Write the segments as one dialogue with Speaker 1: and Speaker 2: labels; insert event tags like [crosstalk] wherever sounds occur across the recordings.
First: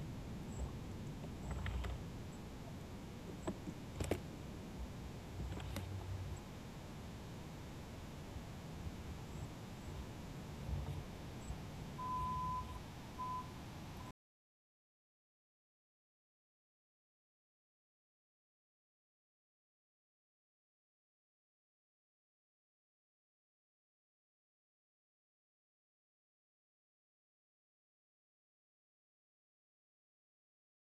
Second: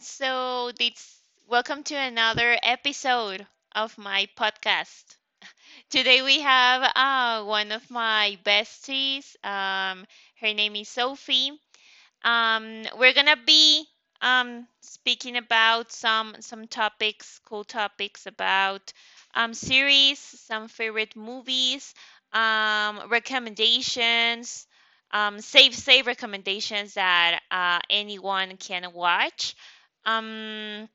Speaker 1: So, this welcome to another episode of my podcast. Today we have one of my besties. Her name is Sophie. We're gonna be speaking about some topics, cool topics about series, some favorite movies, recommendations, safe recommendations that anyone can watch. Um,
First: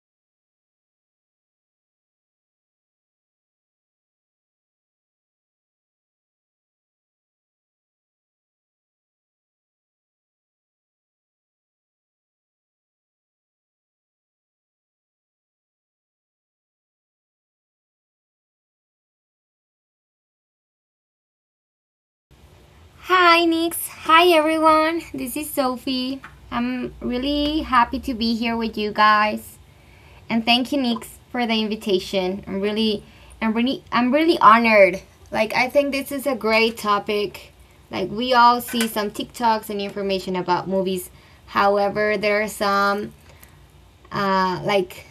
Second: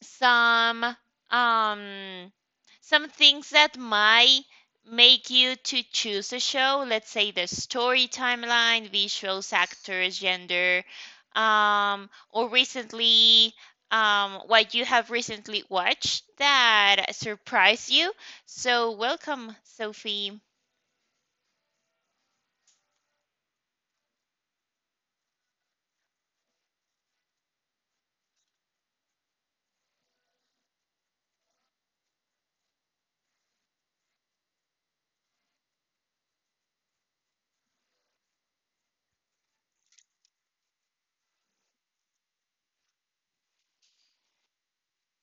Speaker 1: some um some things that might make you to choose a show. Let's say the story, timeline, visuals, actors, gender, or recently what you have recently watched that surprised you. So, welcome, Sophie.
Speaker 2: Hi, Nix. Hi, everyone. This is Sophie. I'm really happy to be here with you guys, and thank you, Nix, for the invitation. I'm really honored. Like, I think this is a great topic. Like, we all see some TikToks and information about movies. However, there are some like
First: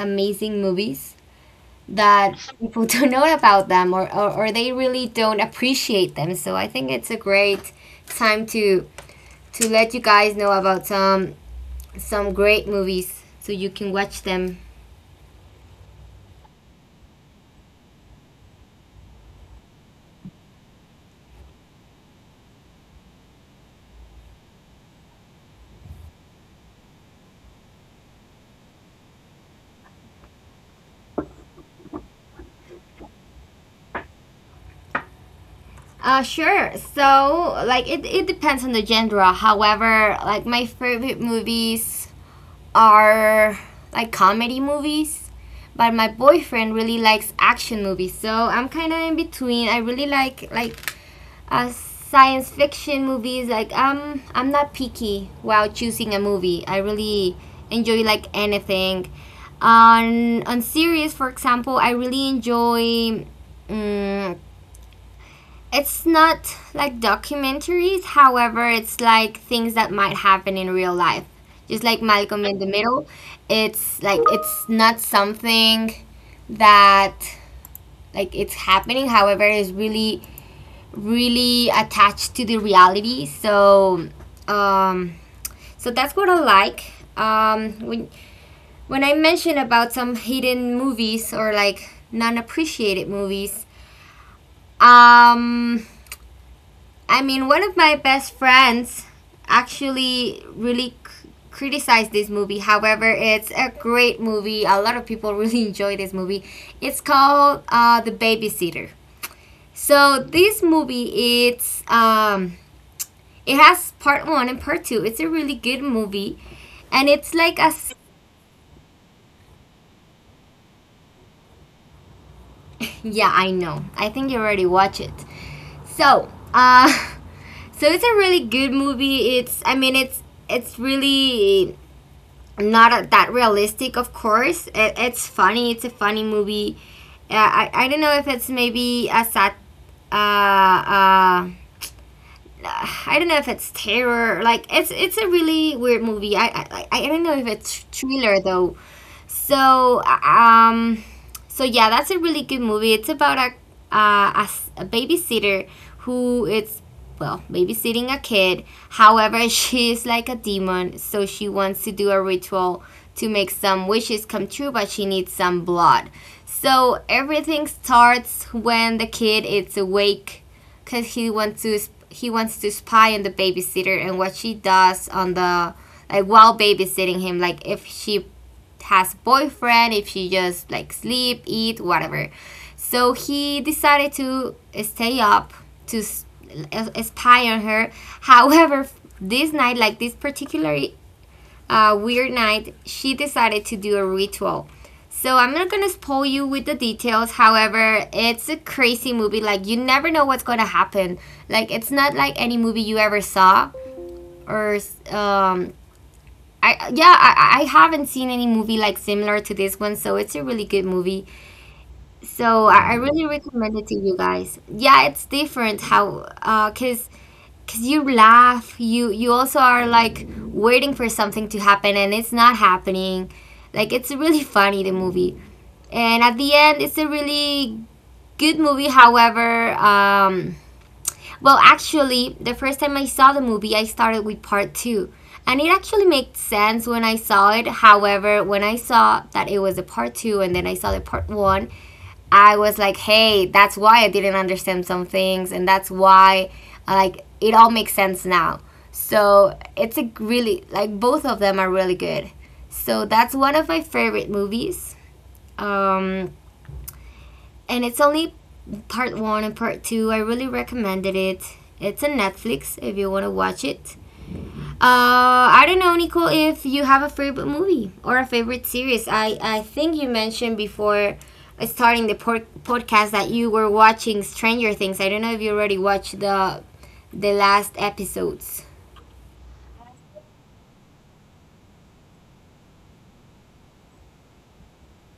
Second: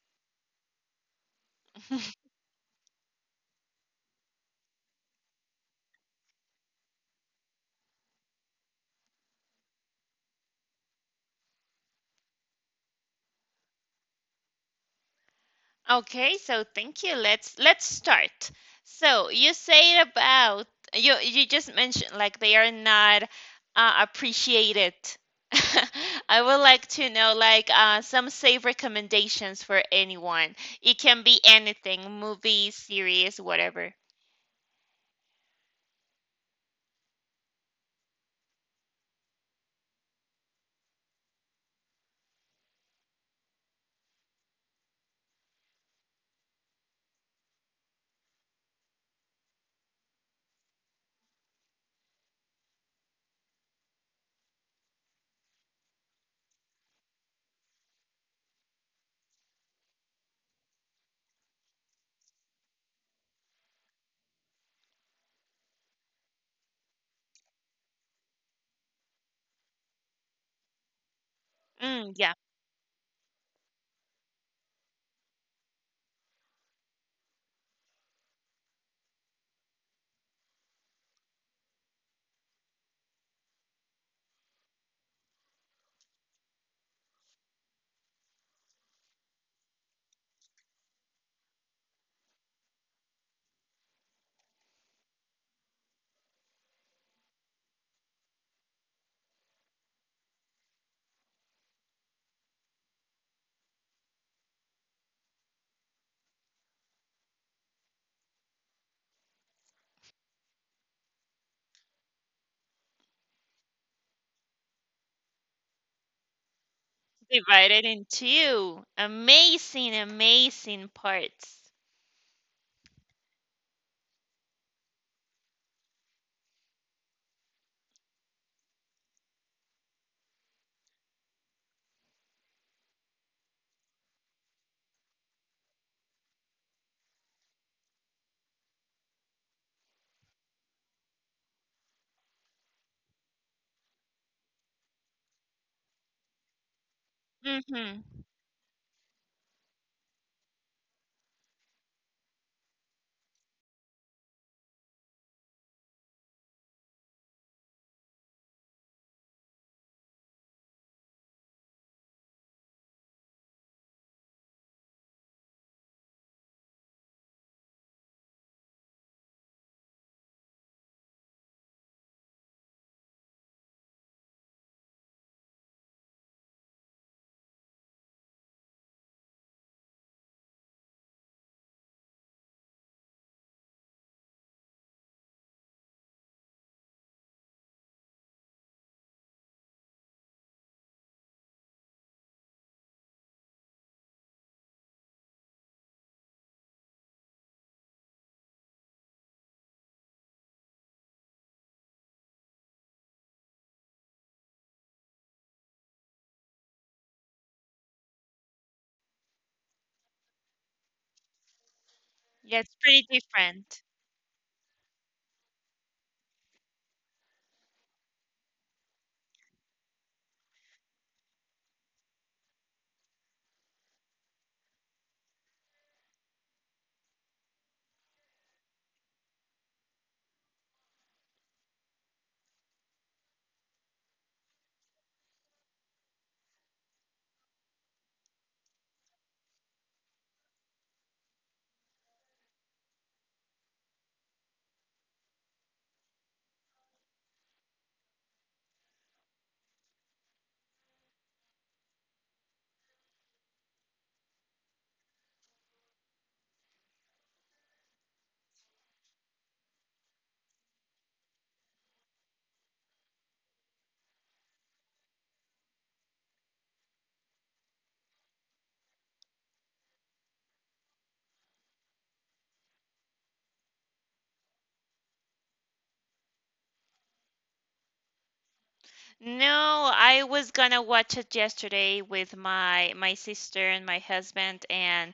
Speaker 2: amazing movies
Speaker 1: [laughs]
Speaker 2: that people [laughs] don't know about them or they really don't appreciate them. So I think it's a great time to let you guys know about some great movies so you can watch them.
Speaker 1: Okay, so thank you. Let's start. So you say about you you just mentioned like they are not appreciated. [laughs] I would like to know like some safe recommendations for anyone. It can be anything, movie, series, whatever.
Speaker 2: Sure. So like it depends on the genre. However, like my favorite movies are like comedy movies, but my boyfriend really likes action movies. So I'm kind of in between. I really like Uh, science fiction movies, like I'm not picky while choosing a movie. I really enjoy like anything. On series, for example, I really enjoy. Um, it's not like documentaries. However, it's like things that might happen in real life. Just like
Speaker 1: Mm, yeah,
Speaker 2: Malcolm in the Middle, it's like it's not something that like it's happening. However, it's really attached to the reality. So, um, so that's what I like. Um, when when I mention about some hidden movies or like non appreciated movies, um, I mean one of my best friends actually really criticized this movie. However, it's a great movie. A lot of people [laughs] really enjoy this movie. It's called The Babysitter. So this movie, it has part one and part two. It's a really good movie. And it's like a.
Speaker 1: divided
Speaker 2: s-
Speaker 1: in two. Amazing, amazing parts.
Speaker 2: yeah, I know. I think you already watched it. So, [laughs] So it's a really good movie. It's. I mean, it's. It's really not that realistic, of course. It's funny. It's a funny movie. I don't know if it's maybe a sat. Uh, uh, I don't know if it's terror. Like it's a really weird movie. I don't know if it's
Speaker 1: Mm-hmm.
Speaker 2: thriller though. So um, so yeah, that's a really good movie. It's about a babysitter who is well babysitting a kid. However, [laughs] she is like a demon, so she wants to do a ritual to make some wishes come true, but she needs some blood. So everything starts when the kid is awake because he wants to spy on the babysitter and what she does on the like while babysitting him, like if she has boyfriend, if she just like sleep eat whatever. So he decided to stay up to spy on her. However, this night, like this particular weird night, she decided to do a ritual. So I'm not gonna spoil you with the details. However, it's a crazy movie. Like you never know what's gonna happen. Like it's not like any movie you ever saw, or um, I yeah, I haven't seen any movie like similar to this one. So it's a really good movie.
Speaker 1: Yeah,
Speaker 2: So
Speaker 1: it's
Speaker 2: I
Speaker 1: pretty
Speaker 2: really recommend
Speaker 1: different.
Speaker 2: it to you guys. Yeah, it's different how cause because you laugh, you also are like waiting for something to happen and it's not happening. Like it's really funny the movie, and at the end it's a really good movie. However, well actually the first time I saw the movie I started with part two, and it actually made sense when I saw it. However, when I saw that it was a part two and then I saw the part one, I was like, hey, that's why I didn't understand some things, and that's why, like, it all makes sense now. So it's a really, like, both of them are really good. So that's one of my favorite movies. Um, and it's only part one and part two. I really recommended it. It's on Netflix if you want to watch it. I don't know, Nicole, if you have a favorite movie or a favorite series. I think you mentioned before starting the podcast that you were watching Stranger Things. I don't know if you already watched the last episodes.
Speaker 1: No, I was gonna watch it yesterday with my sister and my husband, and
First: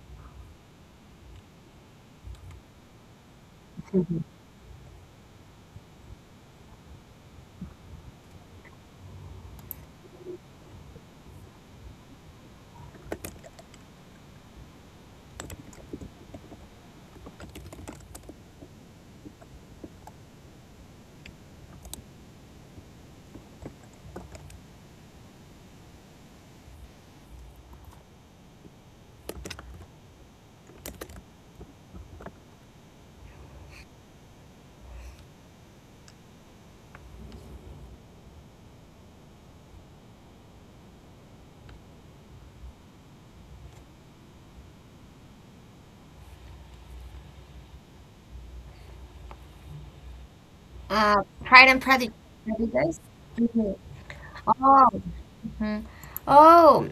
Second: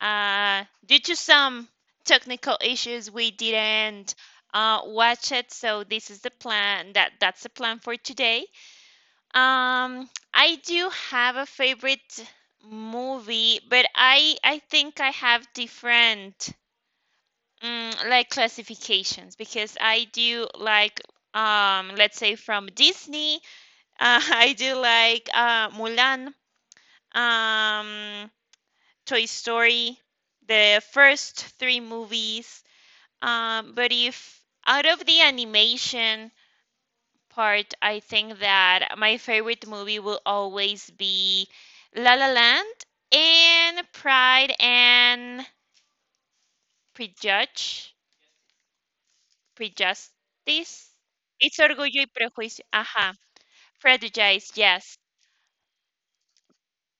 Speaker 1: due to some technical issues, we didn't watch it. So this is the plan. That's the plan for today. I do have a favorite movie, but I think I have different like classifications because I do like let's say from Disney. [laughs] I do like Mulan, um, Toy Story, the first three movies. But if out of the animation part, I think that my favorite movie will always be La La Land and Pride and Prejudge, Prejustice.
Speaker 2: Uh,
Speaker 1: It's
Speaker 2: Pride and
Speaker 1: Orgullo y
Speaker 2: Prejudice.
Speaker 1: Prejuicio.
Speaker 2: Prejudice?
Speaker 1: Ajá.
Speaker 2: Mhm.
Speaker 1: Prejudice,
Speaker 2: Oh.
Speaker 1: yes.
Speaker 2: Mhm. Oh,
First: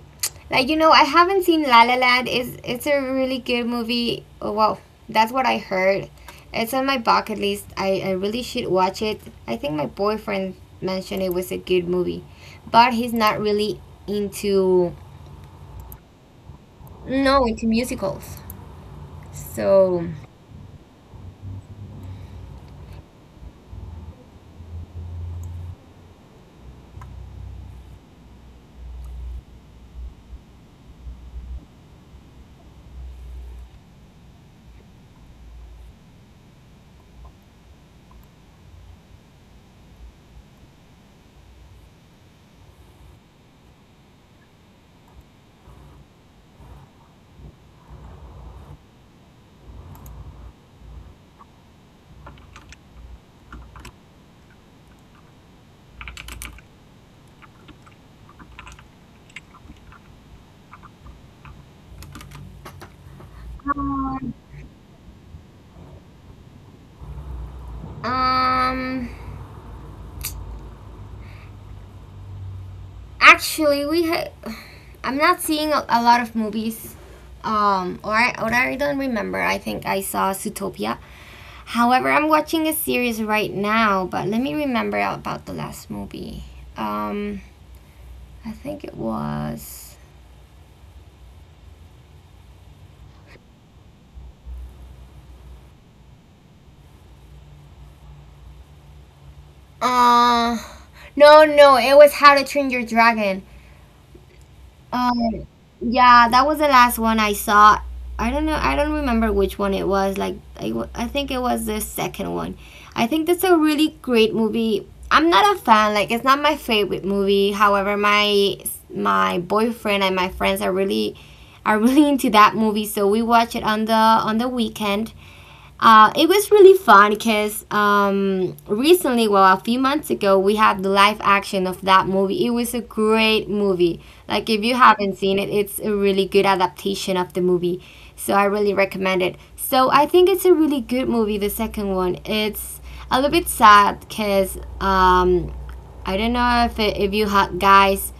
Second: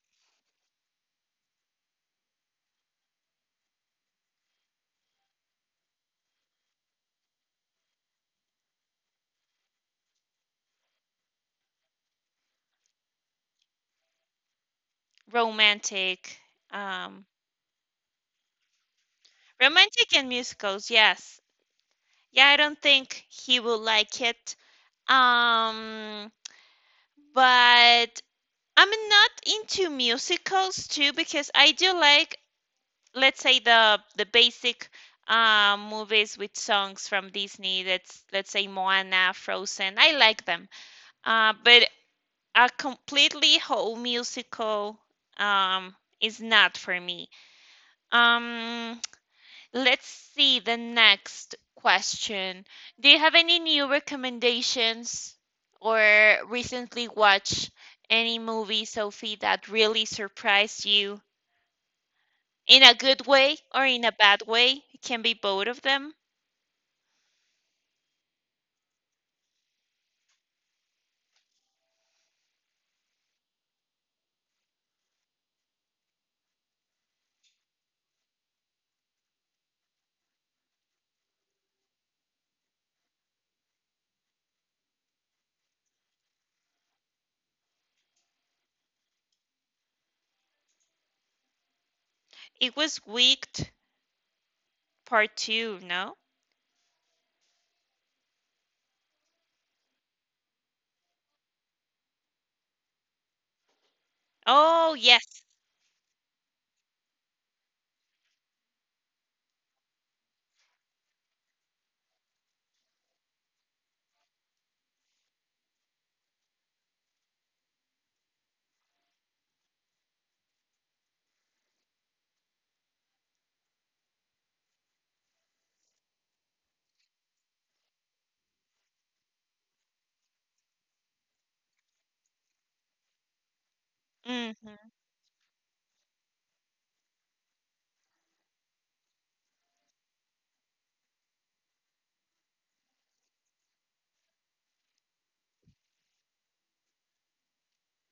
Speaker 2: like you know, I haven't seen La La Land. Is It's a really good movie. Oh, well, that's what I heard. It's on my bucket list. I really should watch it. I think my boyfriend mentioned it was a good movie, but he's not really into
Speaker 1: Romantic. Um,
Speaker 2: no into musicals. So
Speaker 1: Romantic and musicals, yes. Yeah, I don't think he will like it. Um, but I'm not into musicals too because I do like, let's say the basic movies with songs from Disney. That's let's say Moana, Frozen. I like them. But a completely whole musical um is not for me. Um, Let's see the next question. Do you have any new recommendations or recently watched any movie, Sophie, that really surprised you in a good way or in a
Speaker 2: um,
Speaker 1: bad way? It can be both of them.
Speaker 2: um actually, I'm not seeing a lot of movies. Or I don't remember. I think I saw Zootopia. However, I'm watching a series right now, but let me remember about the last movie. Um, I think it was.
Speaker 1: It was Wicked Part 2, no?
Speaker 2: Uh, no, no, it was How to Train Your Dragon.
Speaker 1: Oh, yes.
Speaker 2: Um, yeah, that was the last one I saw. I don't know. I don't remember which one it was. Like, I think it was the second one. I think that's a really great movie. I'm not a fan. Like, it's not my favorite movie. However, my boyfriend and my friends are really [laughs] into that movie. So we watch it on the weekend. It was really fun because recently, well, a few months ago, we had the live action of that movie. It was a great movie. Like, if you
Speaker 1: hmm
Speaker 2: haven't seen it, it's a really good adaptation of the movie. So, I really recommend it. So, I think it's a really good movie, the second one. It's a little bit sad because I don't know if you guys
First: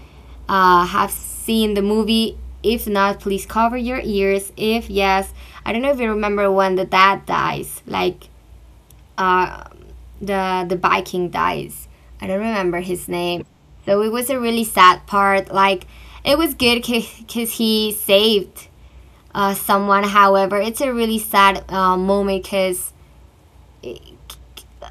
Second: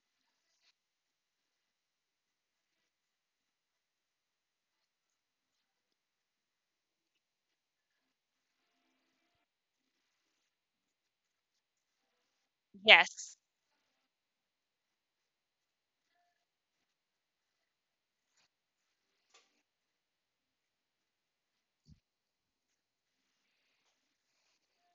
Speaker 2: have seen the movie. If not, please cover your ears. If yes, I don't know if you remember when the dad dies, like uh, the Viking dies. I don't remember his
Speaker 1: Yes.
Speaker 2: name. So it was a really sad part. Like it was good because he saved someone. However, it's a really sad moment because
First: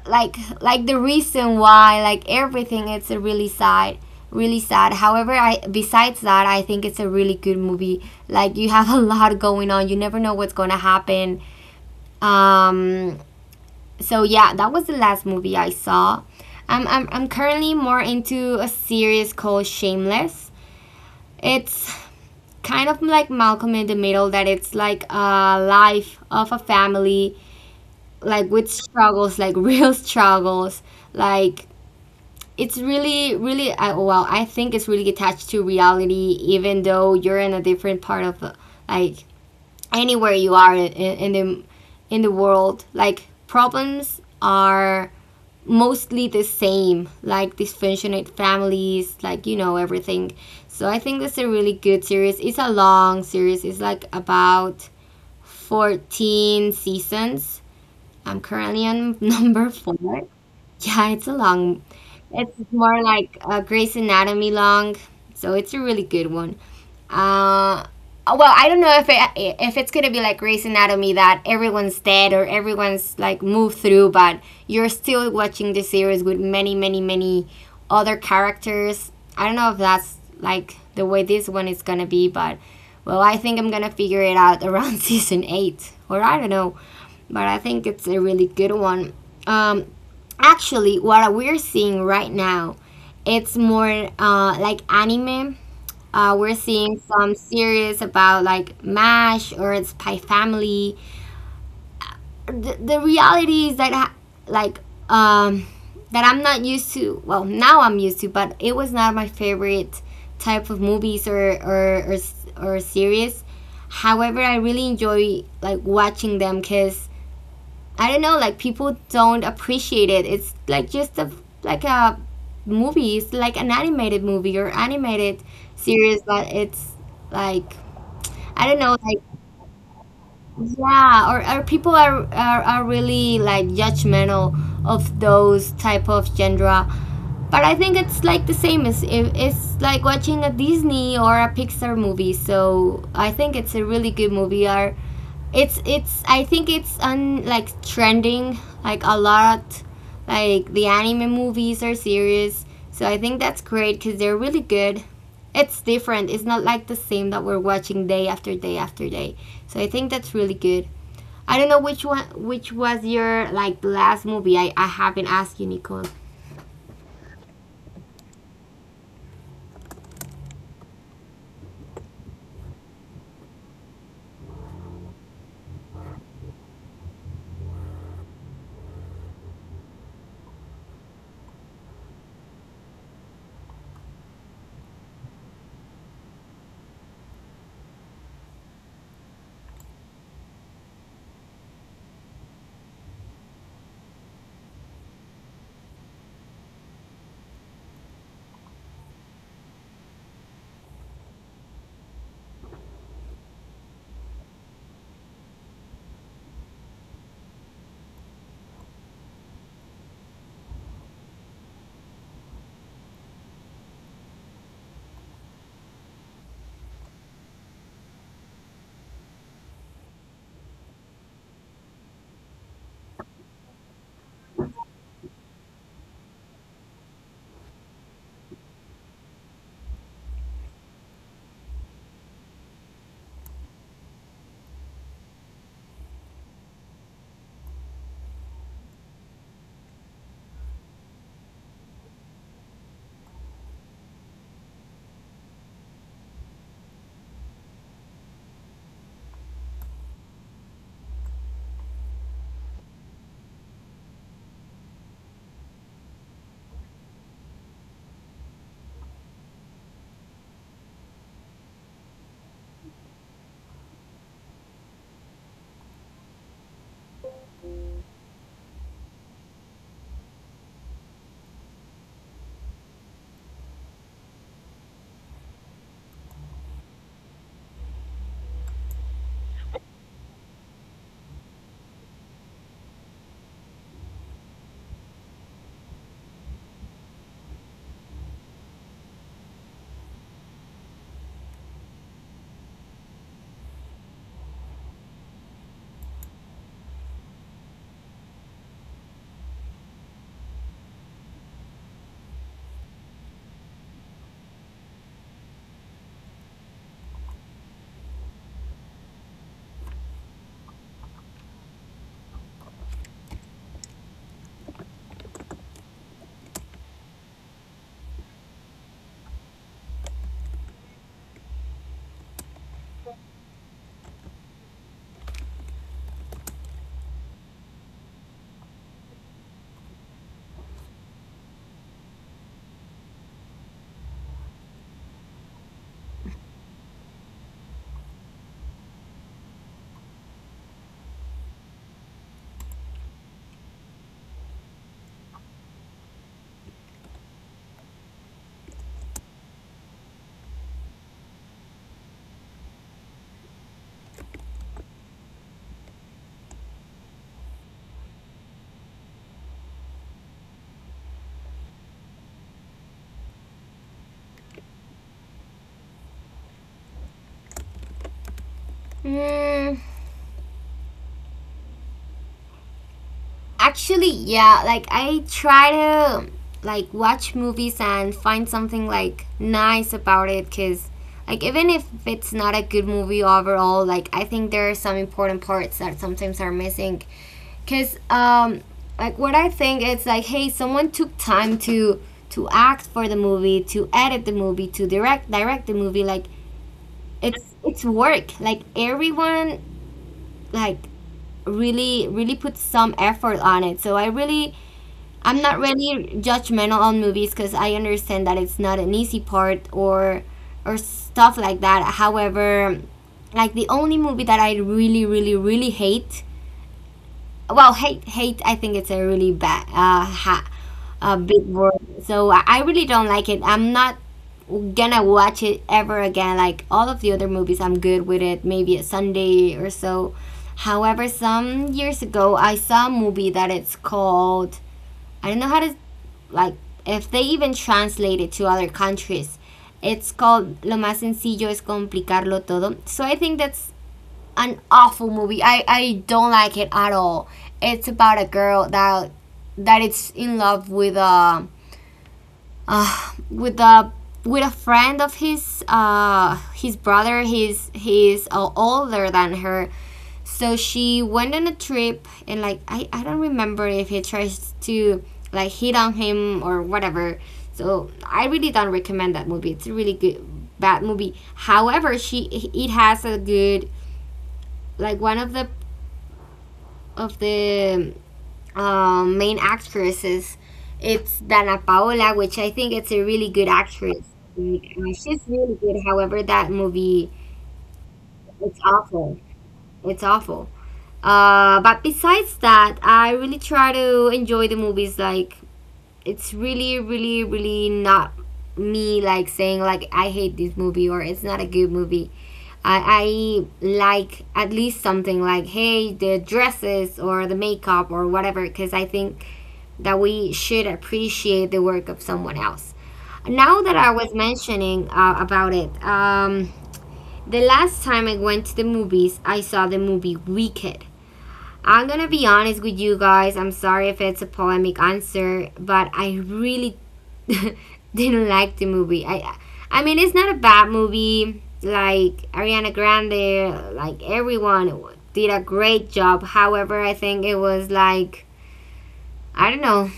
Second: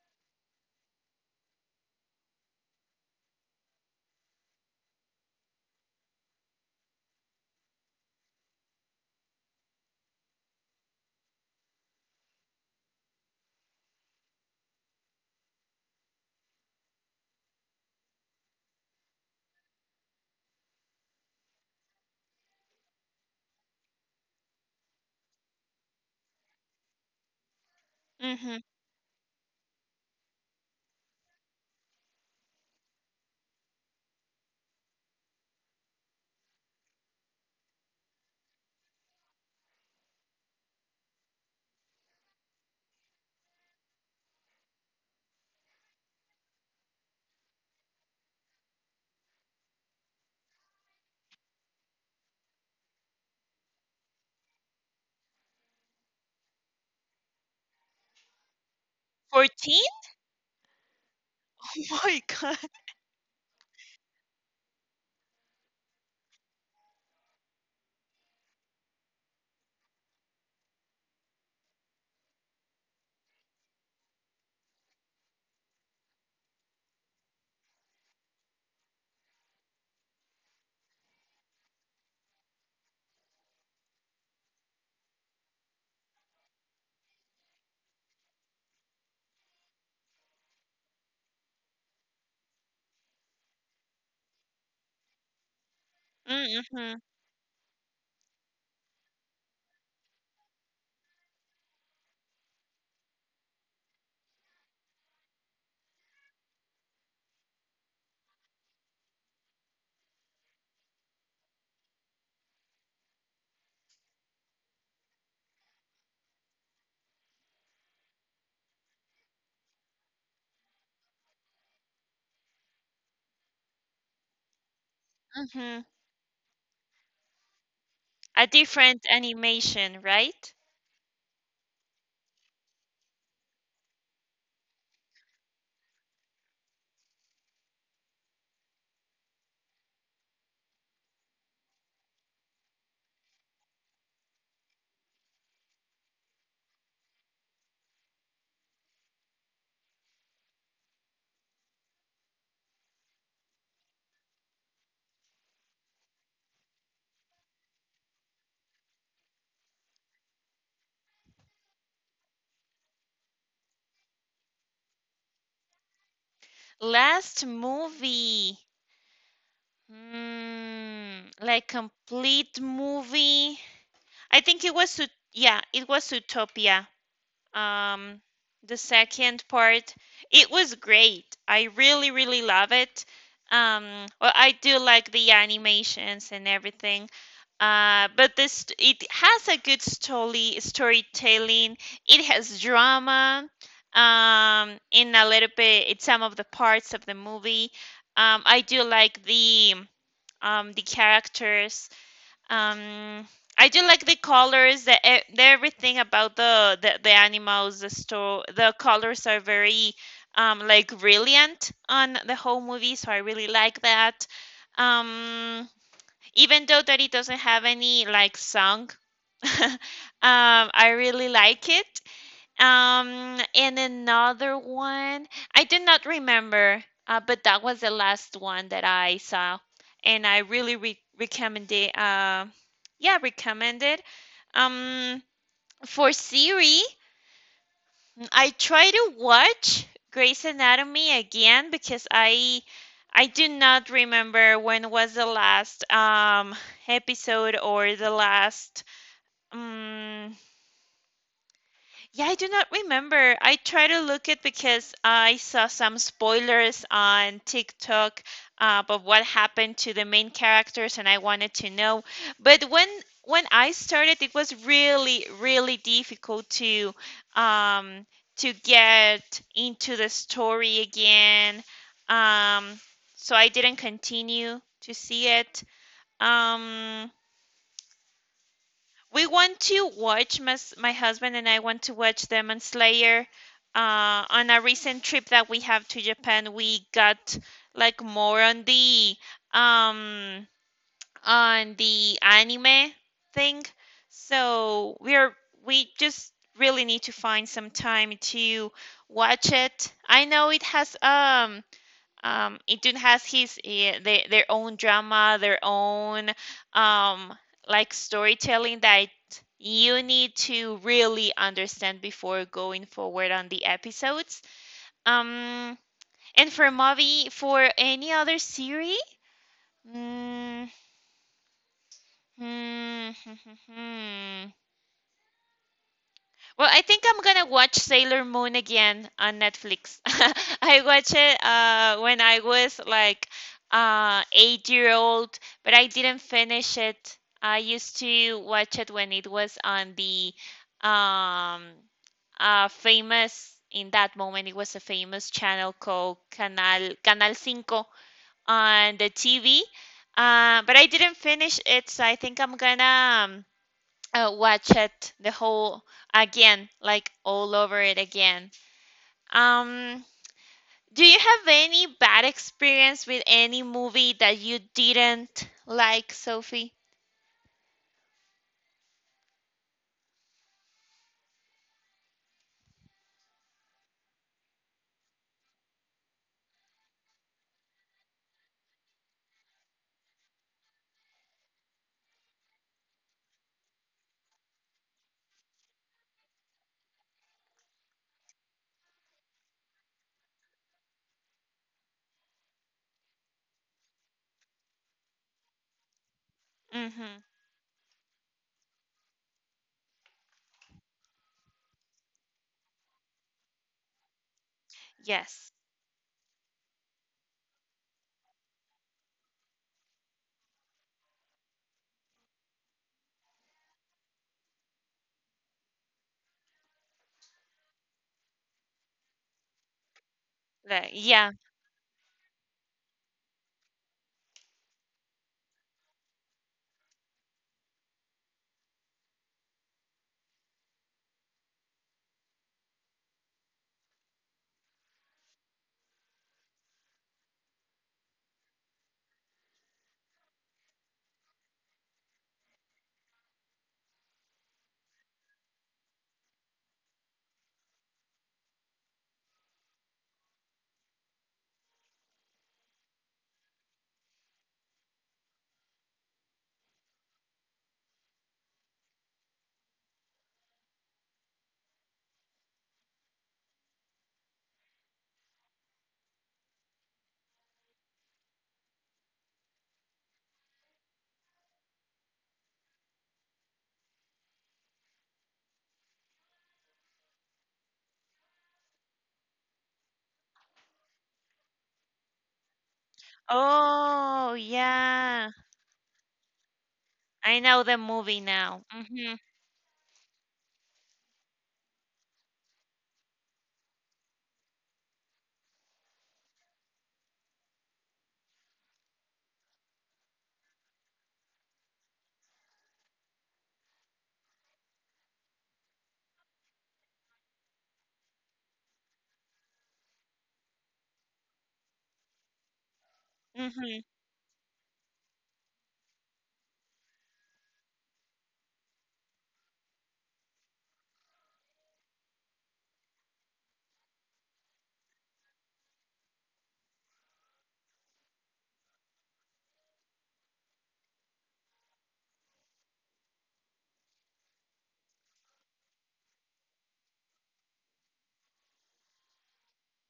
Speaker 2: the reason why, like, everything, it's a really sad, really sad. However, I besides that I think it's a really good movie. Like you have [laughs] a lot going on, you never know what's going to happen. um so yeah, that was the last movie I saw. I'm currently more into a series called Shameless. It's kind of like Malcolm in the Middle, that it's like a life of a family, like
Speaker 1: Hmm.
Speaker 2: with struggles, like [laughs] real struggles. Like it's really really I, well I think it's really attached to reality, even though you're in a different part of like anywhere you are in the world. Like problems are mostly the same, like dysfunctional families, like you know, everything. So I think that's a really good series. It's a long series, it's like about 14 seasons. I'm currently on [laughs] number
Speaker 1: 14? [laughs]
Speaker 2: four. Yeah, it's a long,
Speaker 1: Oh my
Speaker 2: it's
Speaker 1: God.
Speaker 2: more like Grey's Anatomy long, so it's a really good one. Uh, well, I don't know if it's gonna be like Grey's Anatomy that everyone's dead or everyone's like moved through, but you're still watching the series with many, many, many other characters. I don't know if that's like the way this one is gonna be, but well, I think I'm gonna figure it out around [laughs] season eight, or I don't know, but I think it's a really good one. Um, Actually, what we're seeing right now, it's more like anime. We're seeing
Speaker 1: Mm-hmm.
Speaker 2: some series about like MASH or Spy Family. The reality is that like um, that I'm not used to. Well, now I'm used to, but it was not my favorite type of movies or series. However, I really enjoy like watching them because I don't know, like people don't appreciate it. It's like just a movie. It's like an animated movie or animated
Speaker 1: Mm-hmm.
Speaker 2: series, but it's like
Speaker 1: A
Speaker 2: I don't know,
Speaker 1: different
Speaker 2: like
Speaker 1: animation, right?
Speaker 2: yeah, or people are really like judgmental of those type of genre. But I think it's like the same as if it's like watching a Disney or a Pixar movie. So I think it's a really good movie. Are it's I think it's on like trending, like a lot, like the anime movies or series. So I think that's great because they're really good. It's different. It's not like the same that we're watching day after day after day. So I think that's really good. I don't know which one, which was your like last movie. I haven't asked you, Nicole.
Speaker 1: Last movie. Like complete movie. I think it was yeah, it was Utopia. Um, the second part. It was great. I really, really love it. Well, I do like the animations and everything. But this it has a good storytelling. It has drama. In a little bit, in some of the parts of the movie. I do like the characters. Um, I do like the colors, the everything about the animals. The colors are very like brilliant on the whole movie, so I really like that. Um, even though that it doesn't have any like song, [laughs] um, I really like it. And another one, I did not remember, but that was the last one that I saw, and I really re recommend it. Yeah, recommend it. Um, for Siri, I try to watch Grey's Anatomy again because I do not remember when was the last episode or the last. um. Yeah, I do not remember. I try to look at because I saw some spoilers on TikTok of what happened to the main characters, and I wanted to know. But when I started, it was really difficult to um, get into the story again. Um, so I didn't continue to see it. Um, we want to watch my, my husband and I want to watch Demon Slayer. On a recent trip that we have to Japan, we got like more on um the anime thing. So we just really need to find some time to watch it. I know it has Intune has his eh, their own drama, their own um like storytelling that you need to really understand before going forward on the episodes. Um, and for movie, for any other series, mm, hmm, hmm, hmm, hmm. Well, I think I'm gonna watch Sailor Moon again on Netflix. [laughs] I watched it when I was like 8-year-old, but I didn't finish it. I used to watch it when it was on the um, famous, in that moment, it was a famous channel called Canal Cinco on the TV. But I didn't finish it, so I think I'm gonna watch it the whole again, like all over it again. Um, do you have any bad experience with any movie that you didn't like, Sophie?
Speaker 2: Mm, Actually, yeah, like I try to watch movies and find something nice about it cuz like even if it's not a good movie overall, like I think there are some important parts that sometimes are missing cuz like what I think it's like hey, someone took time to act for the movie, to edit the movie, to direct the movie like
Speaker 1: Mm-hmm.
Speaker 2: it's work. Like everyone like really put some effort on it. So I really I'm not
Speaker 1: Yes.
Speaker 2: really judgmental on movies because I understand that it's not an easy part or stuff like that. However, like the only movie that I really, really, really hate. Well, hate, hate. I think it's a really bad,
Speaker 1: Like,
Speaker 2: a
Speaker 1: yeah.
Speaker 2: big word. So I really don't like it. I'm not gonna watch it ever again. Like all of the other movies, I'm good with it. Maybe a Sunday or so. However, some years ago, I saw a movie that it's called. I don't know how to like if they even translate it to other countries, it's called lo más sencillo es complicarlo todo, so I think that's an awful movie. I don't like it at all. It's about a girl that is in love with a uh, with a with a friend of his, his brother. He's older than her. So she went on a trip and like I don't remember if he tries to like hit on him or whatever. So I really don't recommend that movie. It's a really good bad movie. However, she it has a good like one of the of the main actresses, it's Dana Paola, which I think it's a really good actress.
Speaker 1: Oh,
Speaker 2: Like, she's
Speaker 1: yeah.
Speaker 2: really good. However, that movie,
Speaker 1: I know the movie
Speaker 2: it's
Speaker 1: now.
Speaker 2: awful.
Speaker 1: Mm-hmm.
Speaker 2: It's awful. But besides that, I really try to enjoy the movies. Like, it's really, really, really not me like saying like I hate this movie or it's not a good movie. I like at least something like hey, the dresses or the makeup or whatever, because I think that we should appreciate the work of someone else. Now that I
Speaker 1: Mm-hmm.
Speaker 2: was mentioning about it, the last time I went to the movies, I saw the movie Wicked. I'm gonna be honest with you guys. I'm sorry if it's a polemic answer, but I really [laughs] didn't like the movie. I mean, it's not a bad movie. Like Ariana Grande, like everyone did a great job. However, I think it was like I don't know.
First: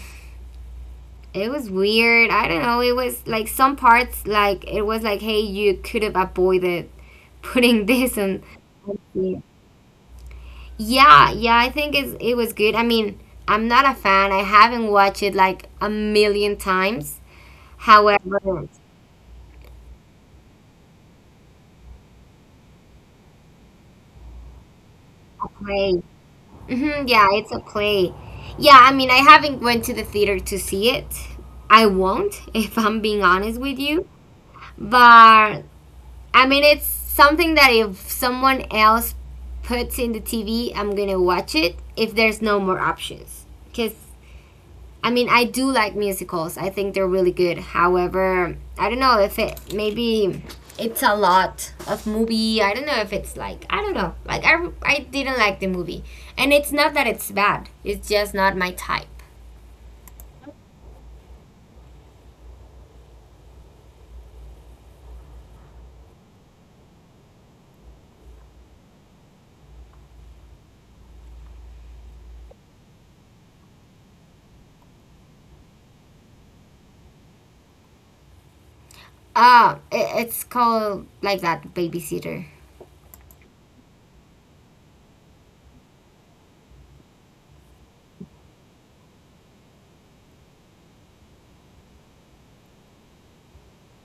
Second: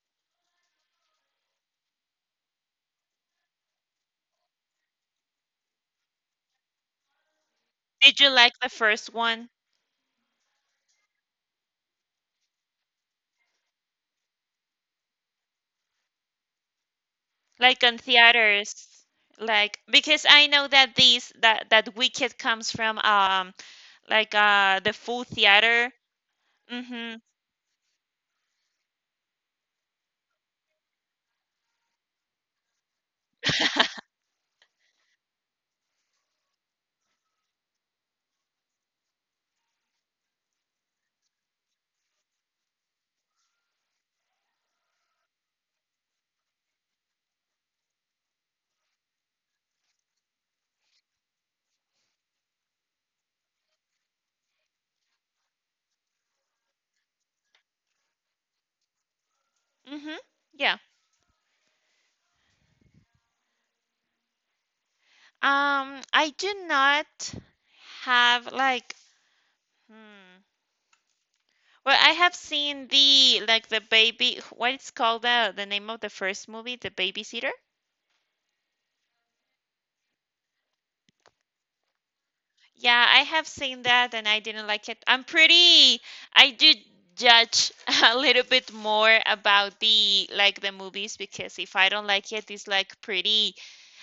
Speaker 2: It was weird. I don't know. It was like some parts, like it was like, hey, you could have avoided [laughs] putting this
Speaker 1: Did you
Speaker 2: and.
Speaker 1: like the first one?
Speaker 2: Yeah, yeah. It was good. I mean, I'm not a fan. I haven't watched it like a million times.
Speaker 1: Like on
Speaker 2: However, it's
Speaker 1: theaters? Like because I know that these that that Wicked comes from like the full
Speaker 2: a play.
Speaker 1: theater.
Speaker 2: Hmm,
Speaker 1: Mm-hmm.
Speaker 2: yeah, it's a play. Yeah, I mean, I haven't went to the theater to see it. I won't, [laughs] if I'm being honest with you. But I mean, it's something that if someone else puts in the TV, I'm gonna watch it if there's no more options. Because, I mean, I do like musicals, I think they're really good. However, I don't know if it maybe it's a lot of movie. I don't know if it's like, I don't know. Like, I didn't like the movie. And it's not that it's bad, it's just not my type.
Speaker 1: Mm-hmm. Yeah. I do not have like hmm. Well, I have seen the like the baby what it's called the name of the first movie, The Babysitter.
Speaker 2: It's called like that, Babysitter.
Speaker 1: Yeah, I have seen that and I didn't like it. I do judge [laughs] a little bit more about the movies because if I don't like it, it's like pretty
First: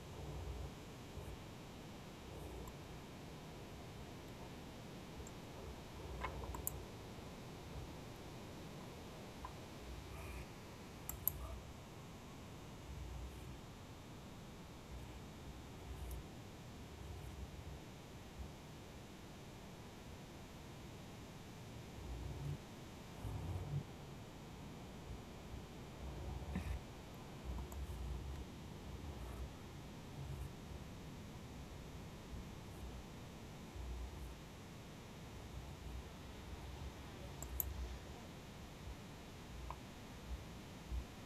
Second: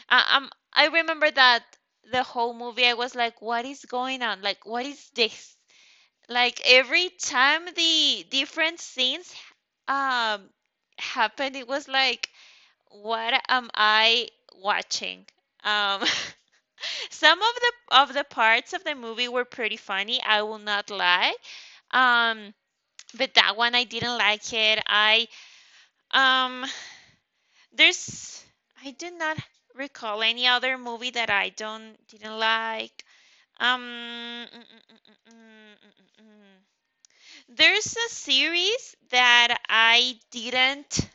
Speaker 1: I, I remember that the whole movie I was like, what is going on? Like, what is this? Like every time the different scenes um happened, it was like, what am I watching? Um, [laughs] some of the parts of the movie were pretty funny, I will not lie. Um, but that one I didn't like it. Um there's I do not recall any other movie that I don't didn't like. Um, mm, mm, mm, mm, mm, mm, mm, mm. mm. There's a series that I didn't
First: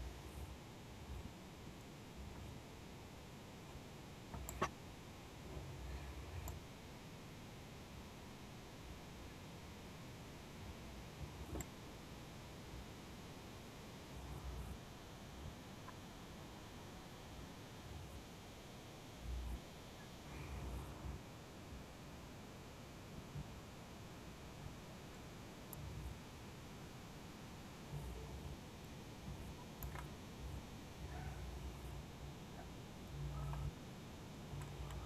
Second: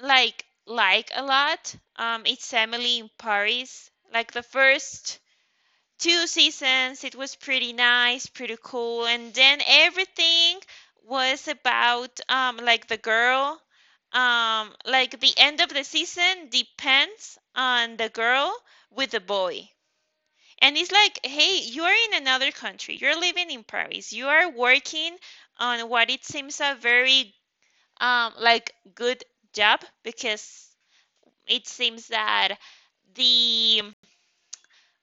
Speaker 1: like a lot. It's Emily in Paris. Like the first two seasons, it was pretty nice, pretty cool, and then everything was about like the girl. Like the end of the season depends on the girl with the boy. And it's like, hey, you're in another country. You're living in Paris. You are working on what it seems a very like good job because it seems that the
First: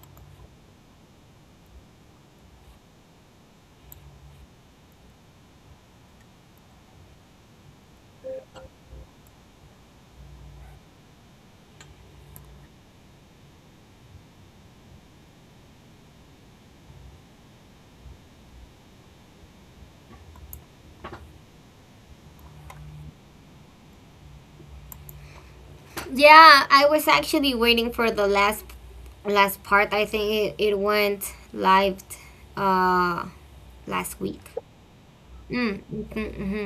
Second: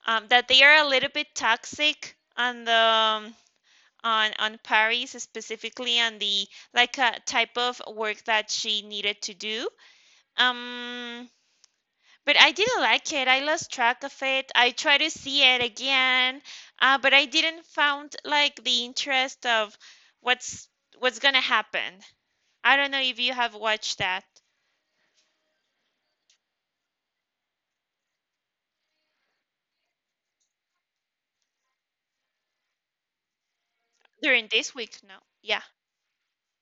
Speaker 1: that they are a little bit toxic on the on Paris specifically on the like a type of work that she needed to do. Um But I didn't like it. I lost track of it. I tried to see it again, but I didn't found like the interest of what's what's gonna happen. I don't know if you have watched that
Speaker 2: Yeah, I was actually waiting for the last part. I think it went live uh last week.
Speaker 1: during this week. No. Yeah.
Speaker 2: Mm, mm hmm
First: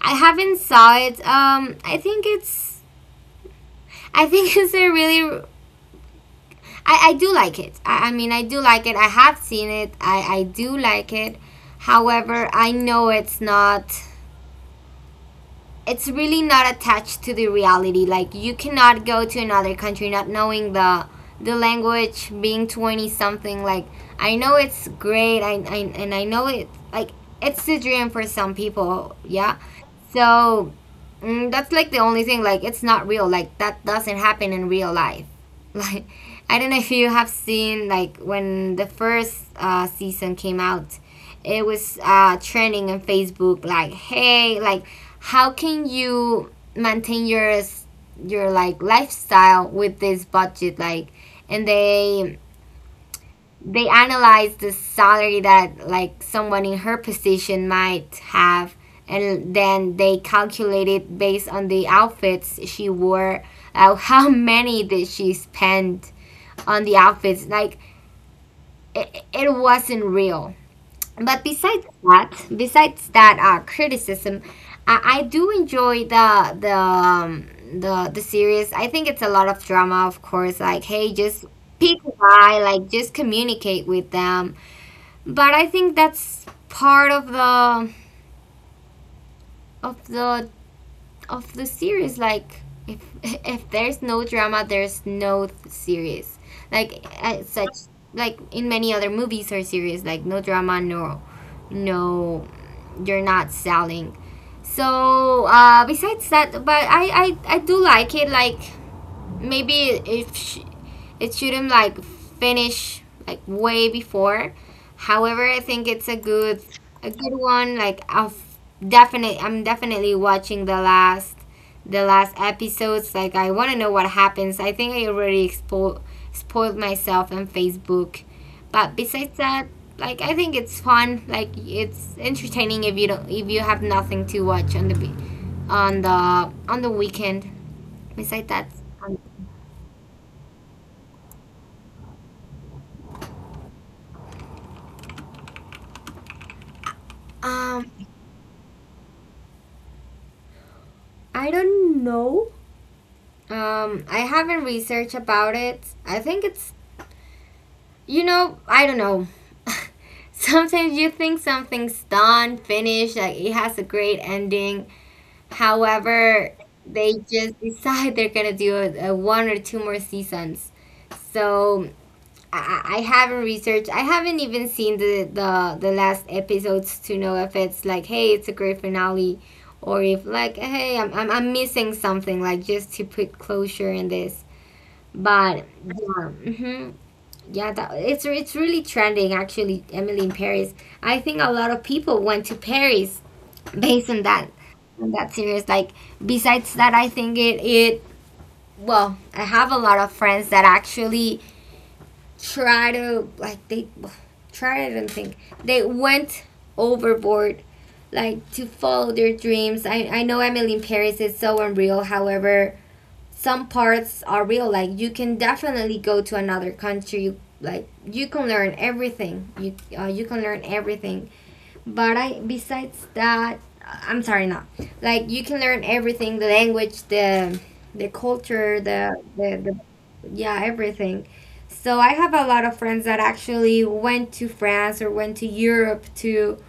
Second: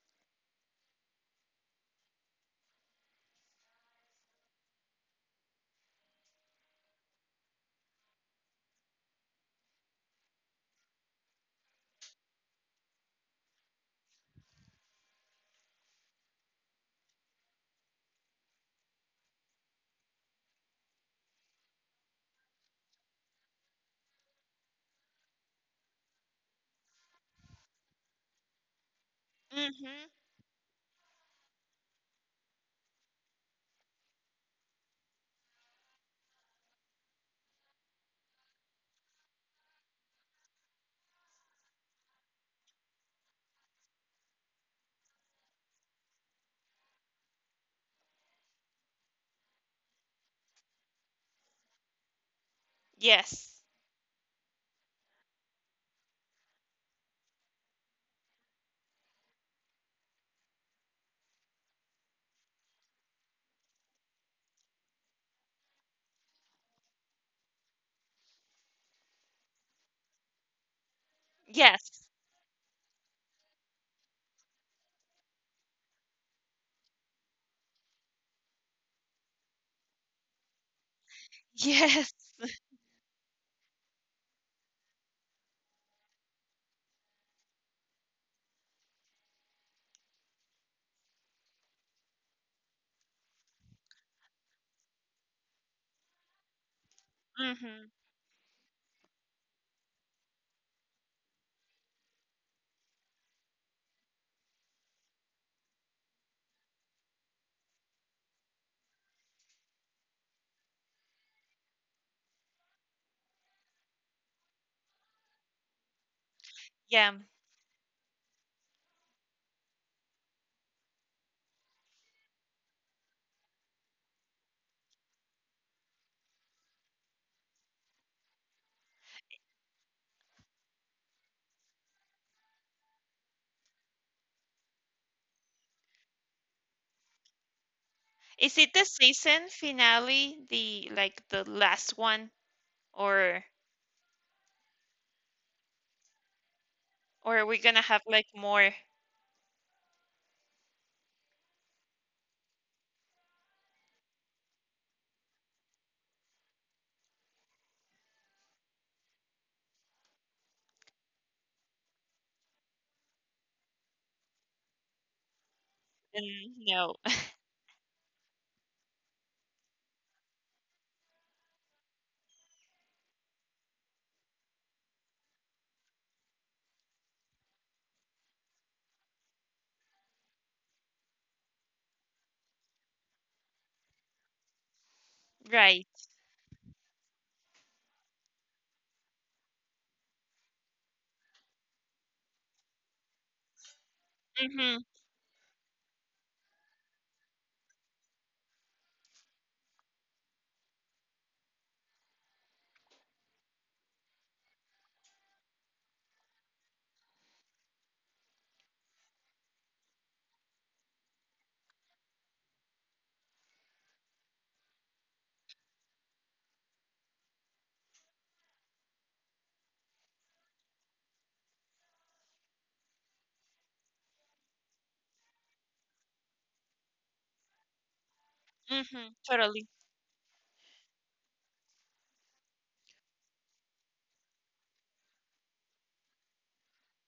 Speaker 2: I haven't saw it. I think it's I think [laughs] it's a really I do like it. I mean I do like it. I have seen it. I do like it. However, I know it's not, it's really not attached to the reality. Like you cannot go to another country not knowing the language, being 20 something. Like I know it's great, I and I know it. Like it's the dream for some people, yeah.
Speaker 1: Mm-hmm.
Speaker 2: So mm, that's like the only thing. Like it's not real. Like that doesn't happen in real life. [laughs] Like I don't know if you have seen like when the first season came out, it was trending on Facebook like, hey, like how can you maintain your like lifestyle with this budget like, and
Speaker 1: Yes.
Speaker 2: they analyze the salary that like someone in her position might have, and then they calculate it based on the outfits she wore. [laughs] How many did she spend on the outfits like, it wasn't real. But besides
Speaker 1: Yes. [laughs]
Speaker 2: that, criticism, I do enjoy the the series. I think it's a lot of drama, of course. Like, hey, just pick
Speaker 1: Yes.
Speaker 2: a guy, like just communicate with them. But I think that's part of the of the of the series. Like, if [laughs] if there's no drama, there's no series. Like
Speaker 1: Mm-hmm.
Speaker 2: such like in many other movies or series, like no drama, no, you're not selling. So besides that, but I do like it. Like maybe if sh- it shouldn't like finish like way before. However, I think it's
Speaker 1: Yeah.
Speaker 2: a good one. Like I'm definitely watching the last episodes. Like I want to know what happens. I think I already spoiled myself on Facebook. But besides that, like I think it's fun. Like it's entertaining if you don't if you have nothing to watch on on the the weekend,
Speaker 1: Is
Speaker 2: besides
Speaker 1: it
Speaker 2: that.
Speaker 1: the season finale, the last one, or or are we gonna have
Speaker 2: um
Speaker 1: like more?
Speaker 2: I don't know. I haven't researched about it. I think it's, you know, I don't know. [laughs] Sometimes you think something's done, finished, like it has a great ending,
Speaker 1: Than
Speaker 2: however
Speaker 1: no.
Speaker 2: they just [laughs] decide they're gonna do a one or two more seasons. So I haven't researched. I haven't even seen the the last episodes to know if it's like, hey, it's a great finale, or if like, hey, I'm missing something, like just to put closure in this.
Speaker 1: [laughs] Right.
Speaker 2: But yeah, yeah, it's really trending actually. Emily in Paris. I think a lot of people went to Paris based on that
Speaker 1: Mm-hmm.
Speaker 2: series. Like besides that, I think it it well, I have a lot of friends that actually try to like they try I don't think they went overboard like to follow their dreams. I know Emily in Paris is so unreal, however, some parts are real. Like you can definitely go to another country. Like you can learn everything. You you can learn everything. But I besides that, I'm sorry, not like you can learn everything. The language, the culture,
Speaker 1: Mm-hmm. Totally.
Speaker 2: the yeah, everything. So I have a lot of friends that actually went to France or went to Europe to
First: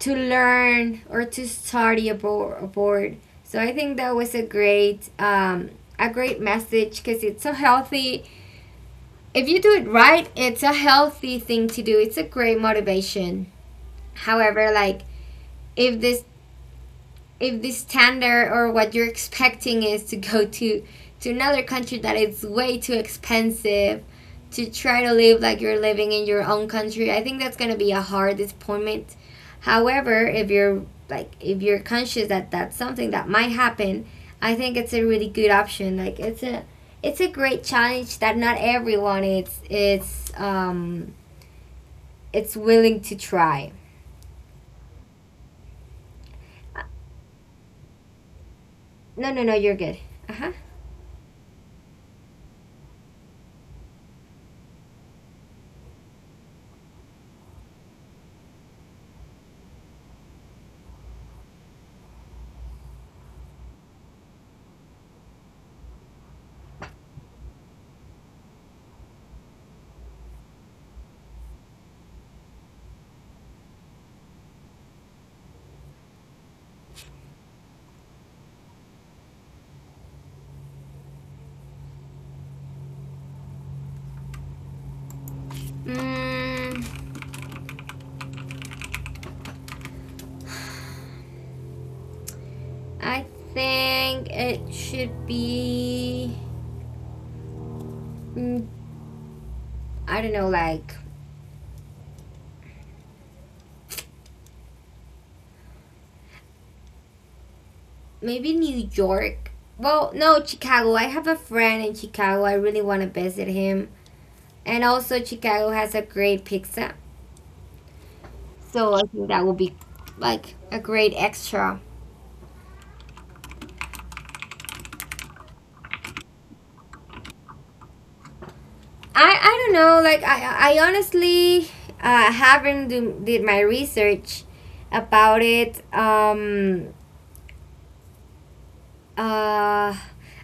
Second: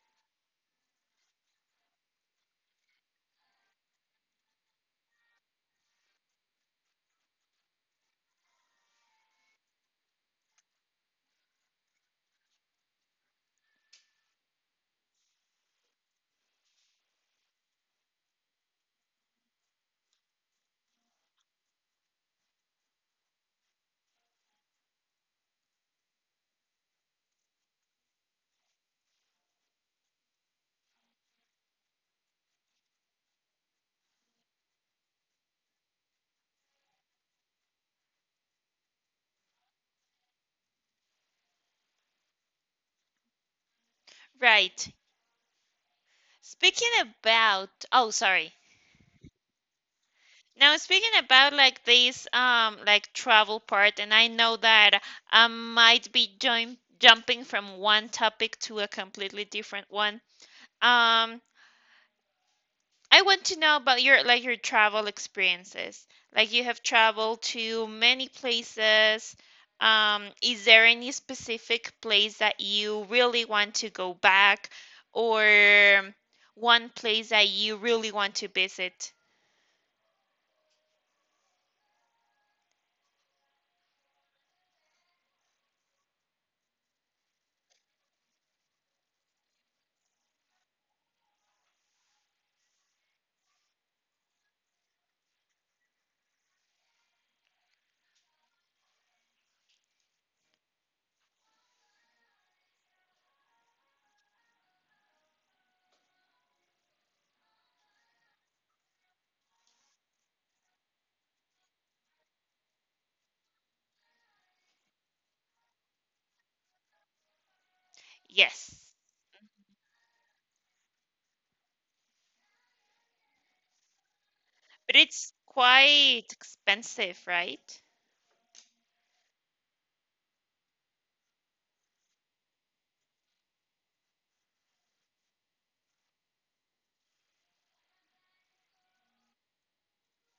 Speaker 2: learn or to study abroad. So I think that was a great message because it's a healthy. If you do it right, it's a healthy thing to do. It's a great motivation. However, like if this if the standard or what you're expecting is to go to another country that it's way too expensive to try to live like you're living in your own country, I think that's going to be a hard disappointment. However, if you're like if you're conscious that that's something that might happen, I think it's a really good option. Like it's a great challenge that not everyone is it's willing to try.
Speaker 1: Right.
Speaker 2: Uh,
Speaker 1: Speaking about, oh, sorry.
Speaker 2: no, no, no, you're good. Uh-huh.
Speaker 1: Now, speaking about like this, like travel part, and I know that I might be join jumping from one topic to a completely different one. Um, I want to know about your travel experiences. Like you have traveled to many places. Is there any specific place that you really want to go back, or one place that you really want to visit?
Speaker 2: Mm, I think it should be. Mm, I don't know, like maybe New York. Well, no, Chicago. I have a friend in Chicago. I really want to visit him. And also, Chicago has a great pizza.
Speaker 1: Yes,
Speaker 2: So I think that would be like a great extra.
Speaker 1: but it's quite expensive, right?
Speaker 2: I don't know, like, I honestly haven't do, did my research about it. Uh,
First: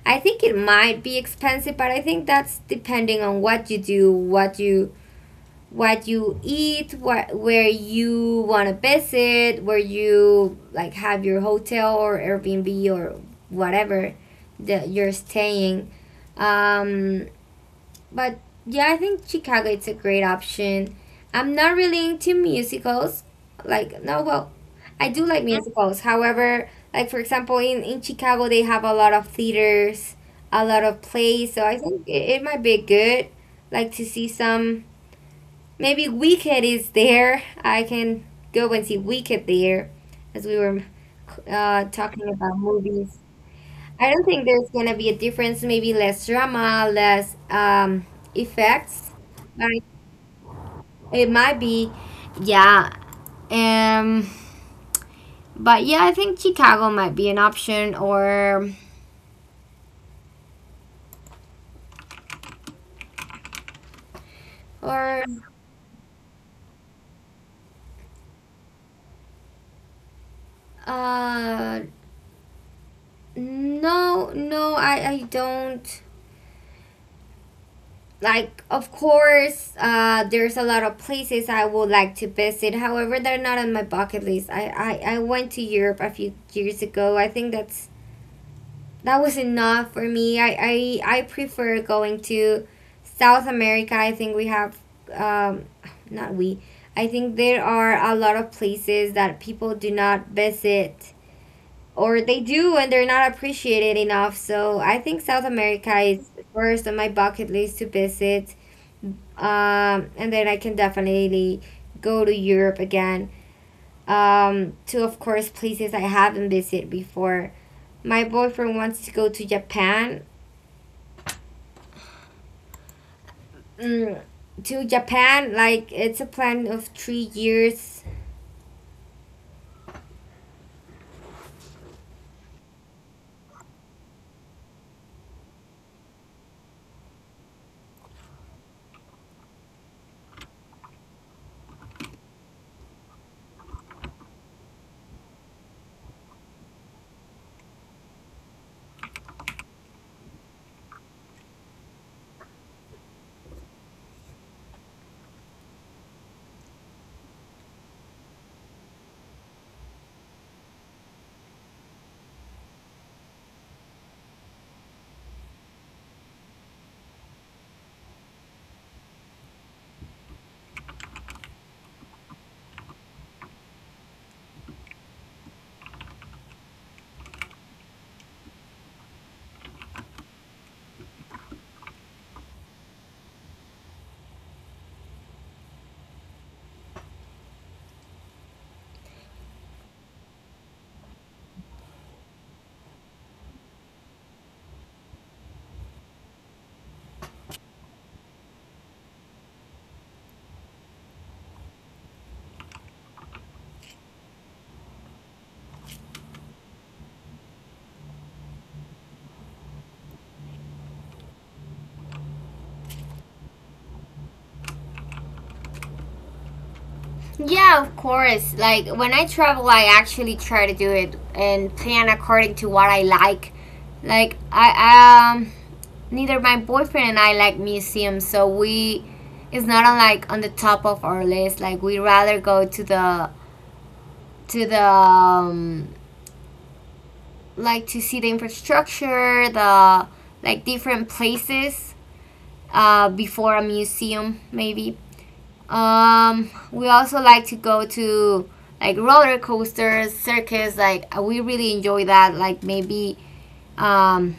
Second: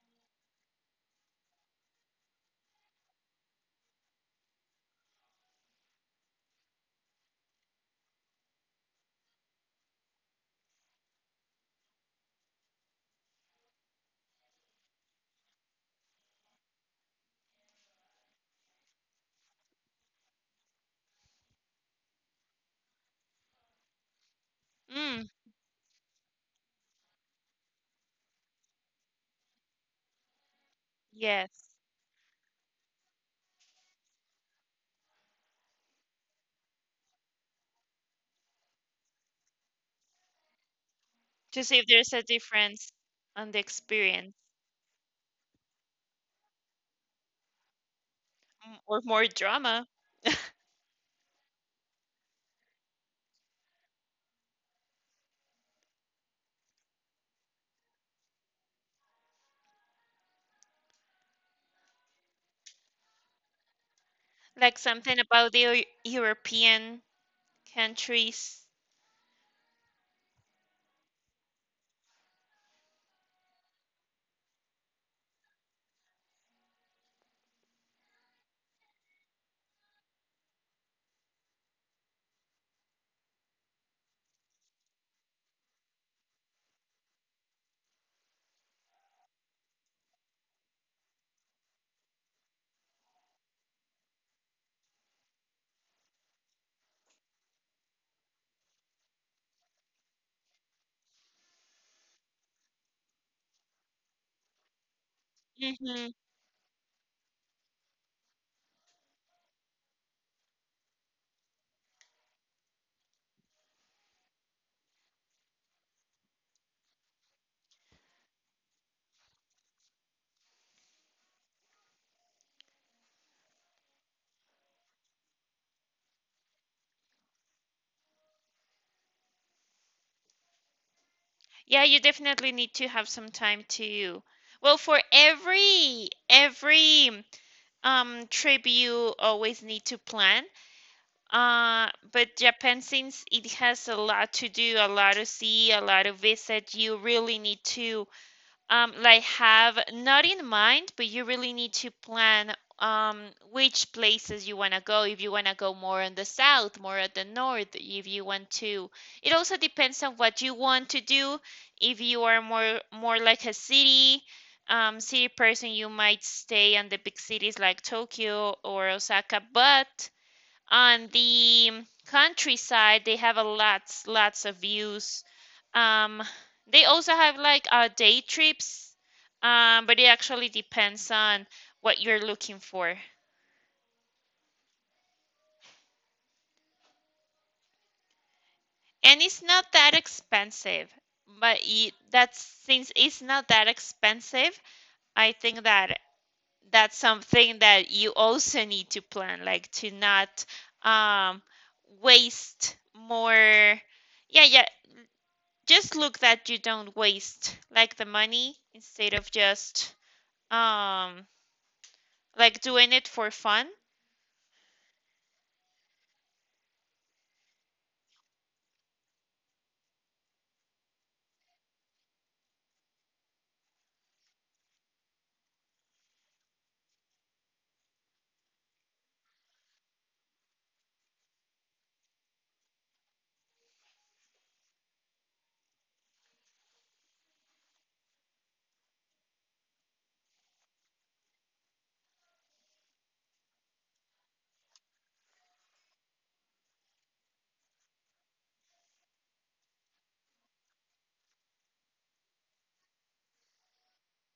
Speaker 2: I think it might be expensive, but I think that's depending on what you do, what you eat, what where you want to visit, where you like have your hotel or Airbnb or whatever that you're staying. Um, but yeah, I think Chicago it's a great option. I'm not really into musicals. Like no, well, I do
Speaker 1: Mm,
Speaker 2: like Mm, musicals. However, like for example, in Chicago they have a lot of theaters, a lot of plays. So
Speaker 1: yes.
Speaker 2: I think it might be good. Like to see some. Maybe Wicked is there. I can go and see Wicked there, as we were
Speaker 1: To see if there's a
Speaker 2: talking about
Speaker 1: difference
Speaker 2: movies.
Speaker 1: on the
Speaker 2: I don't
Speaker 1: experience
Speaker 2: think there's gonna be a difference. Maybe less drama, less
Speaker 1: or
Speaker 2: effects.
Speaker 1: more
Speaker 2: Like
Speaker 1: drama,
Speaker 2: it might be, yeah. Um, but yeah, I think Chicago might be an option, or
Speaker 1: like something
Speaker 2: or
Speaker 1: about the European countries.
Speaker 2: uh, no, no, I don't like. Of course, there's a lot of places I would like to visit. However, they're not on my bucket list. I went to Europe a few years ago. I think that was enough for me. I prefer going to South America. I think we have, um, not we, I think there are a lot of places that people do not visit, or they do and they're not appreciated enough. So I think South America
Speaker 1: hmm
Speaker 2: is first on my bucket list to visit. And then I can definitely go to Europe again. To, of course, places I haven't visited before. My boyfriend wants to go to Japan. mm, to Japan? Like, it's a plan of 3 years.
Speaker 1: Yeah, you definitely need to have some time to. Well, for every trip, you always need to plan. But Japan, since it has a lot to do, a lot to see, a lot to visit, you really need to like have not in mind, but you really need to plan which places you want to go. If you want to go more on the south, more at the north, if you want to. It also depends on what you want to do. If you are more like a city person, you might stay on the big cities like Tokyo or Osaka, but on the countryside they have a lots of views. um they also have like day trips. But it actually depends on what you're looking for, and it's not that expensive. But that's, since it's not that expensive, I think that that's something that you also need to plan, like to not um waste more. Yeah, yeah, just look that you don't waste like the money instead of just um like doing it for fun.
Speaker 2: Yeah, of course. Like, when I travel, I actually try to do it and plan according to what I like. Like I Neither my boyfriend and I like museums, so we it's not on, like, on the top of our list. Like, we rather go to the, to the um, like, to see the infrastructure, the, like, different places, before a museum maybe. We also like to go to, like, roller coasters, circus. Like, we really enjoy that. Like, maybe, um,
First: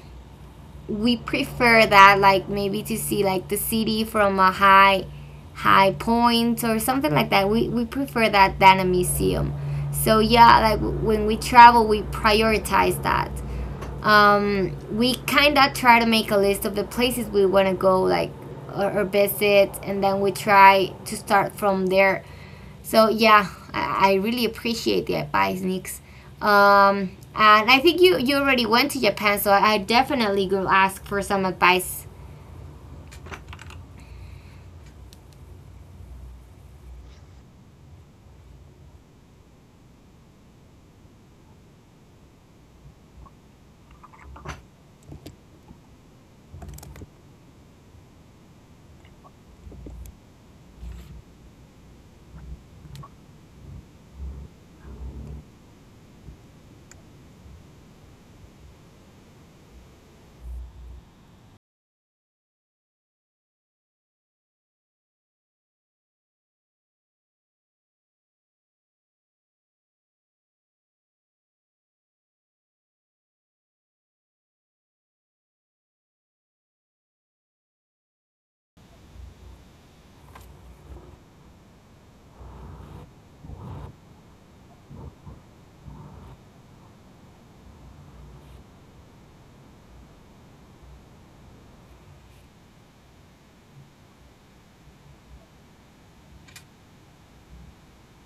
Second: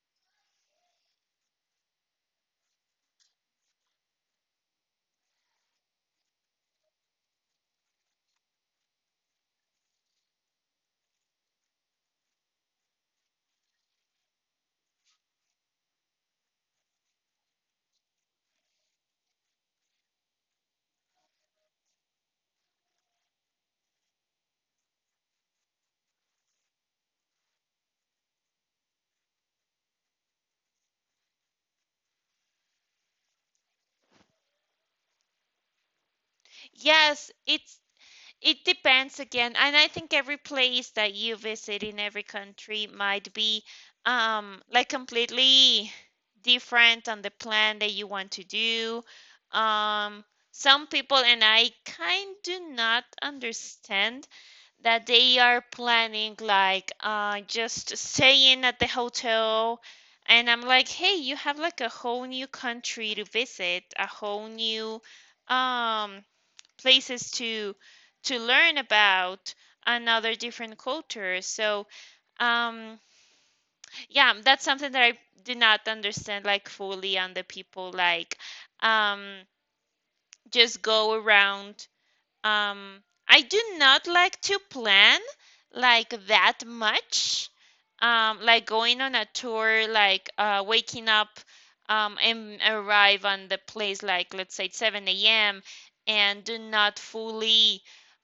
Speaker 2: we prefer that. Like, maybe to see, like, the city from a high point or something like that. We prefer that than a museum. So yeah, like, when we travel, we prioritize that. We kind of try to make a list of the places we want to go, like, or visit, and then we try to start from there. So yeah, I really appreciate the advice, Nix. And I think you already went to Japan, so I definitely will ask for some advice.
Speaker 1: Yes, it depends again, and I think every place that you visit in every country might be like completely different on the plan that you want to do. Um some people and I kind do not understand that they are planning like just staying at the hotel. And I'm like, "Hey, you have like a whole new country to visit, a whole new um places to learn about another different culture." So, um yeah, that's something that I do not understand like fully on the people like um just go around. um, I do not like to plan like that much. Like going on a tour, like waking up and arrive on the place, like let's say 7 a.m. and do not fully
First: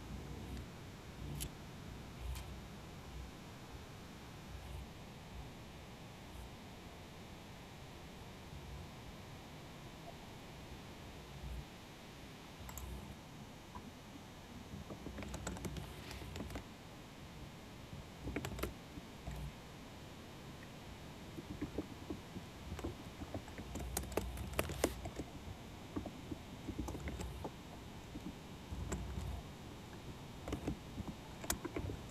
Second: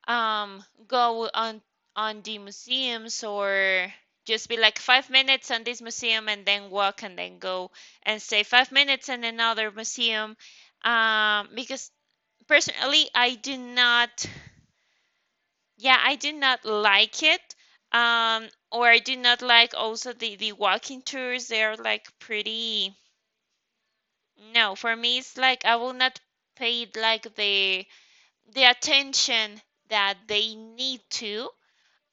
Speaker 1: go on the museums, or just be like 5 minutes on this museum and then walk and then go and stay 5 minutes in another museum, because personally I do not yeah I do not like it. um or I do not like also the walking tours. They're like pretty, no, for me it's like I will not pay like the attention that they need to.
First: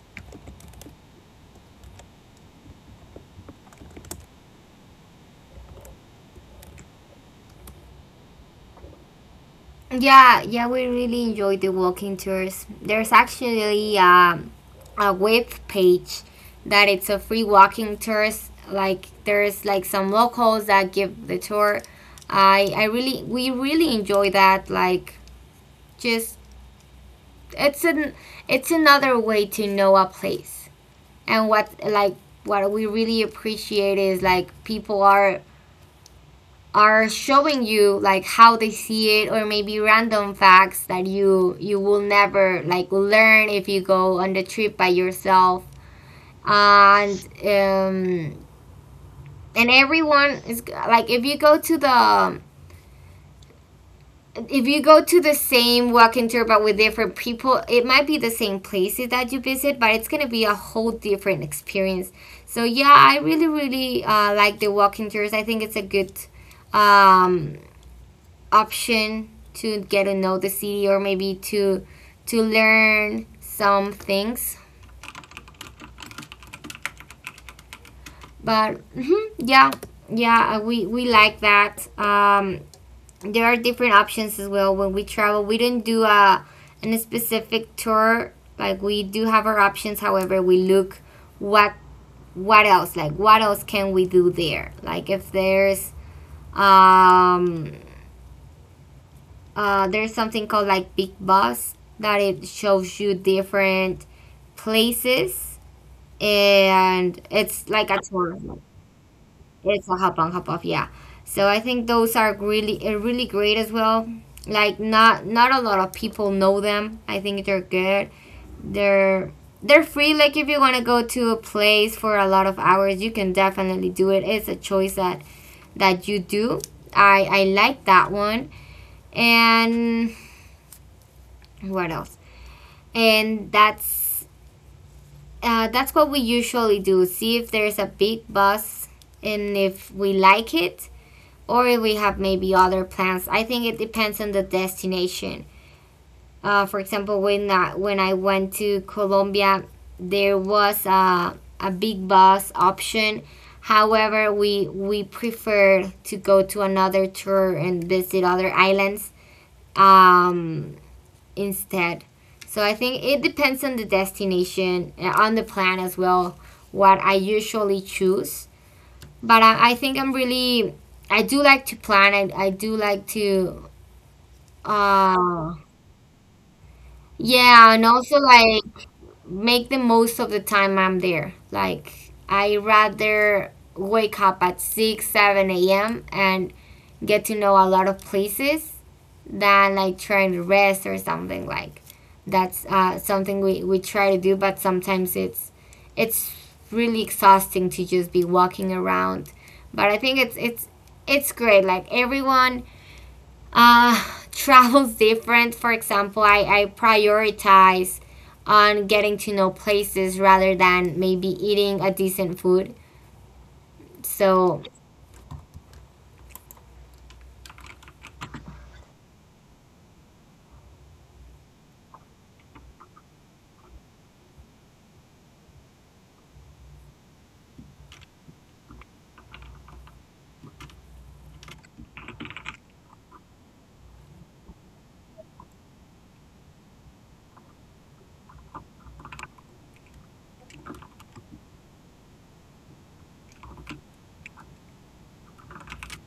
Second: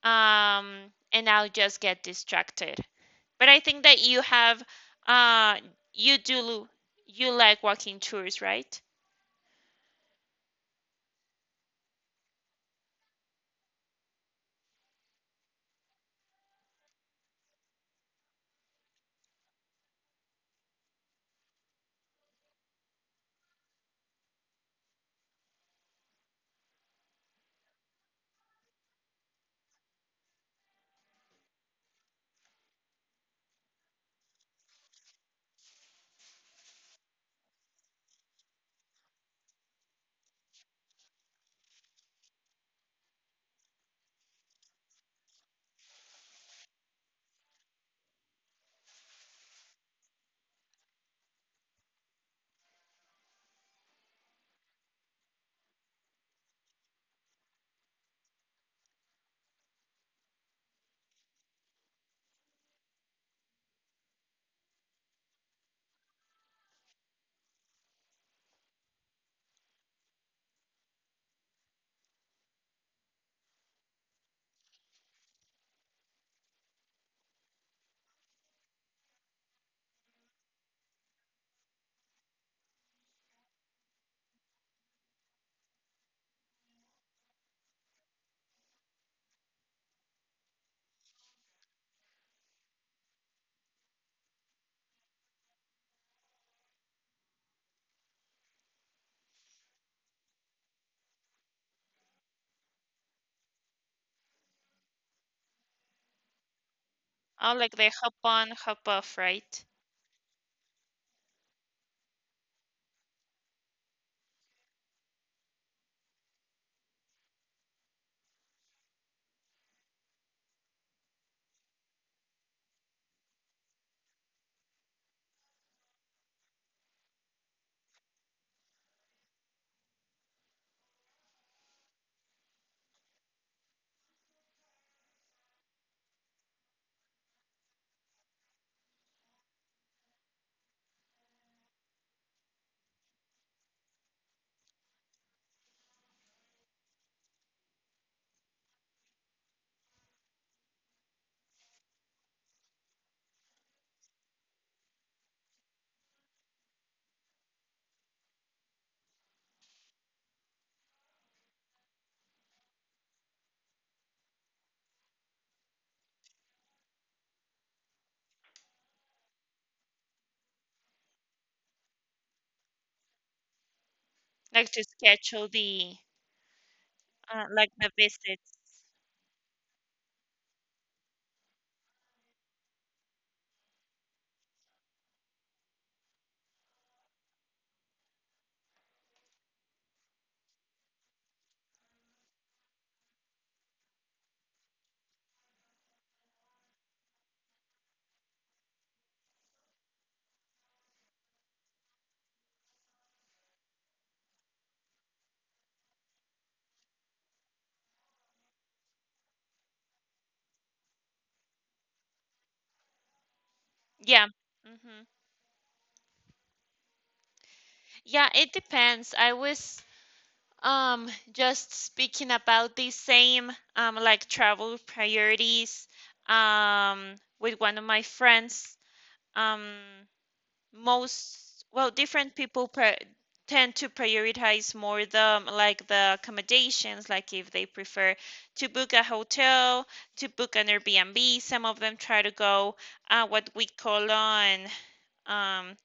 Speaker 1: um and I'll just get distracted. But I think that you have, uh you do, you like walking tours, right?
Speaker 2: Yeah, yeah, we really enjoy the walking tours. There's actually, a web page that it's a free walking tours. Like, there's like some locals that give the tour. I really we really enjoy that. Like, just, it's an it's another way to know a place. And what, like, what we really appreciate is, like, people are showing you, like, how they see it, or maybe random facts that you will never, like, learn if you go on the trip by yourself. And um and everyone is like, if you go to the, if you go to the same walking tour but with different people, it might be the same places that you visit, but it's gonna be a whole different experience. So yeah, I really, really, like the walking tours. I think it's a good, um, option to get to know the city, or maybe to learn some things. But, mhm, yeah, yeah, we like that. There are different options as well when we travel. We do not do a specific tour. Like, we do have our options. However, we look what what else like what else can we do there, like, if um there's something called, like, big bus that it shows you different places, and
Speaker 1: Oh,
Speaker 2: it's
Speaker 1: like
Speaker 2: like
Speaker 1: the
Speaker 2: a
Speaker 1: hop
Speaker 2: tour.
Speaker 1: on hop off, right?
Speaker 2: It's a hop on, hop off, yeah. So I think those are really, really great as well. Like, not a lot of people know them. I think they're good. They're they're free. Like, if you want to go to a place for a lot of hours, you can definitely do it. It's a choice that you do. I like that one. And what else? And that's That's what we usually do. See if there's a big bus, and if we like it, or we have maybe other plans. I think it depends on the destination. For example, when I went to Colombia, there was a big bus option. However, we preferred to go to another tour and visit other islands, um, instead. So I think it depends on the destination, on the plan as well. What I usually choose. But I think I'm really, I do like to plan. I do like to,
Speaker 1: Like to
Speaker 2: uh
Speaker 1: schedule the,
Speaker 2: yeah, and
Speaker 1: like the
Speaker 2: also, like,
Speaker 1: visits.
Speaker 2: make the most of the time I'm there. Like, I rather wake up at 6, 7 a.m. and get to know a lot of places, than, like, trying to rest or something. Like, that's something we try to do, but sometimes it's really exhausting to just be walking around. But I think it's great, like, everyone, uh, [laughs] travels different. For example, I prioritize on getting to know places rather than maybe eating a decent food,
Speaker 1: Yeah.
Speaker 2: so.
Speaker 1: hmm Yeah, it depends. I was just speaking about the same like travel priorities with one of my friends. Um Most, well, different people pri tend to prioritize more the like the accommodations, like if they prefer to book a hotel, to book an Airbnb. Some of them try to go what we call um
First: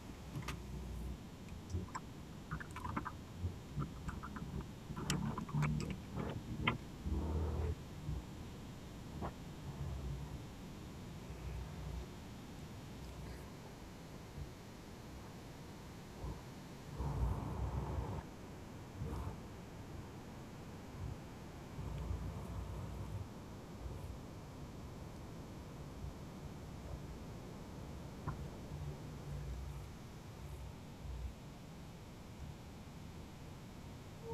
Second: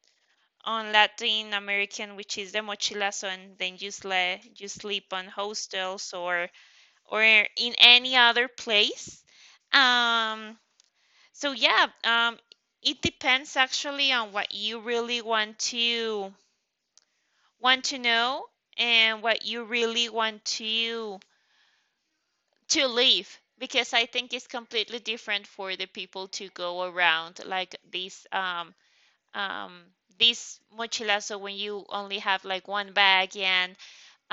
Speaker 1: on Latin American, which is the mochilazo, and then you, you sleep on hostels or in any other place. Um, so yeah, um, it depends actually on what you really want to know and what you really want to live. Because I think it's completely different for the people to go around like this, um, this mochilazo, when you only have like one bag and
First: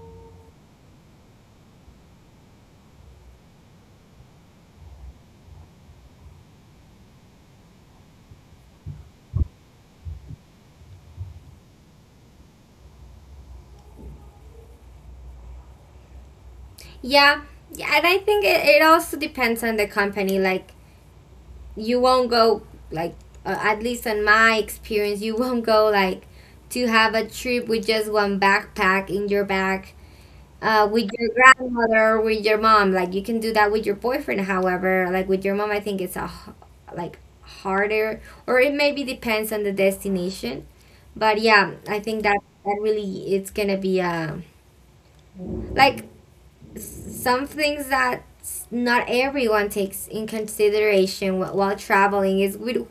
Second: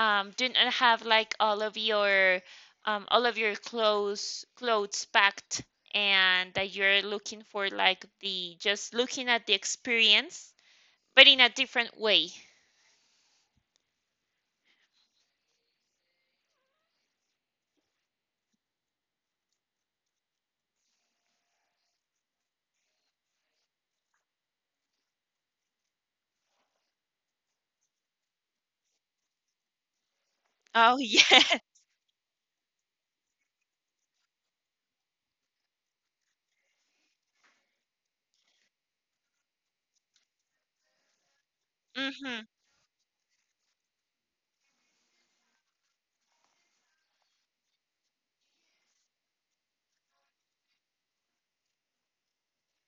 Speaker 1: do not have like all of your clothes packed, and that you're looking for like the, just looking at the experience, but in a different way.
Speaker 2: Yeah, yeah, and I think it also depends on the company. Like, you won't go, like, at least on my experience, you won't go, like, to have a trip with just one backpack in your bag,
Speaker 1: Oh
Speaker 2: with your
Speaker 1: yes. [laughs]
Speaker 2: grandmother, with your mom. Like, you can do that with your boyfriend, however, like with your mom, I think it's a like, harder. Or, it maybe depends on the destination. But yeah, I think that
Speaker 1: Mm-hmm.
Speaker 2: that really it's gonna be, like, some things that not everyone takes in consideration while traveling is with,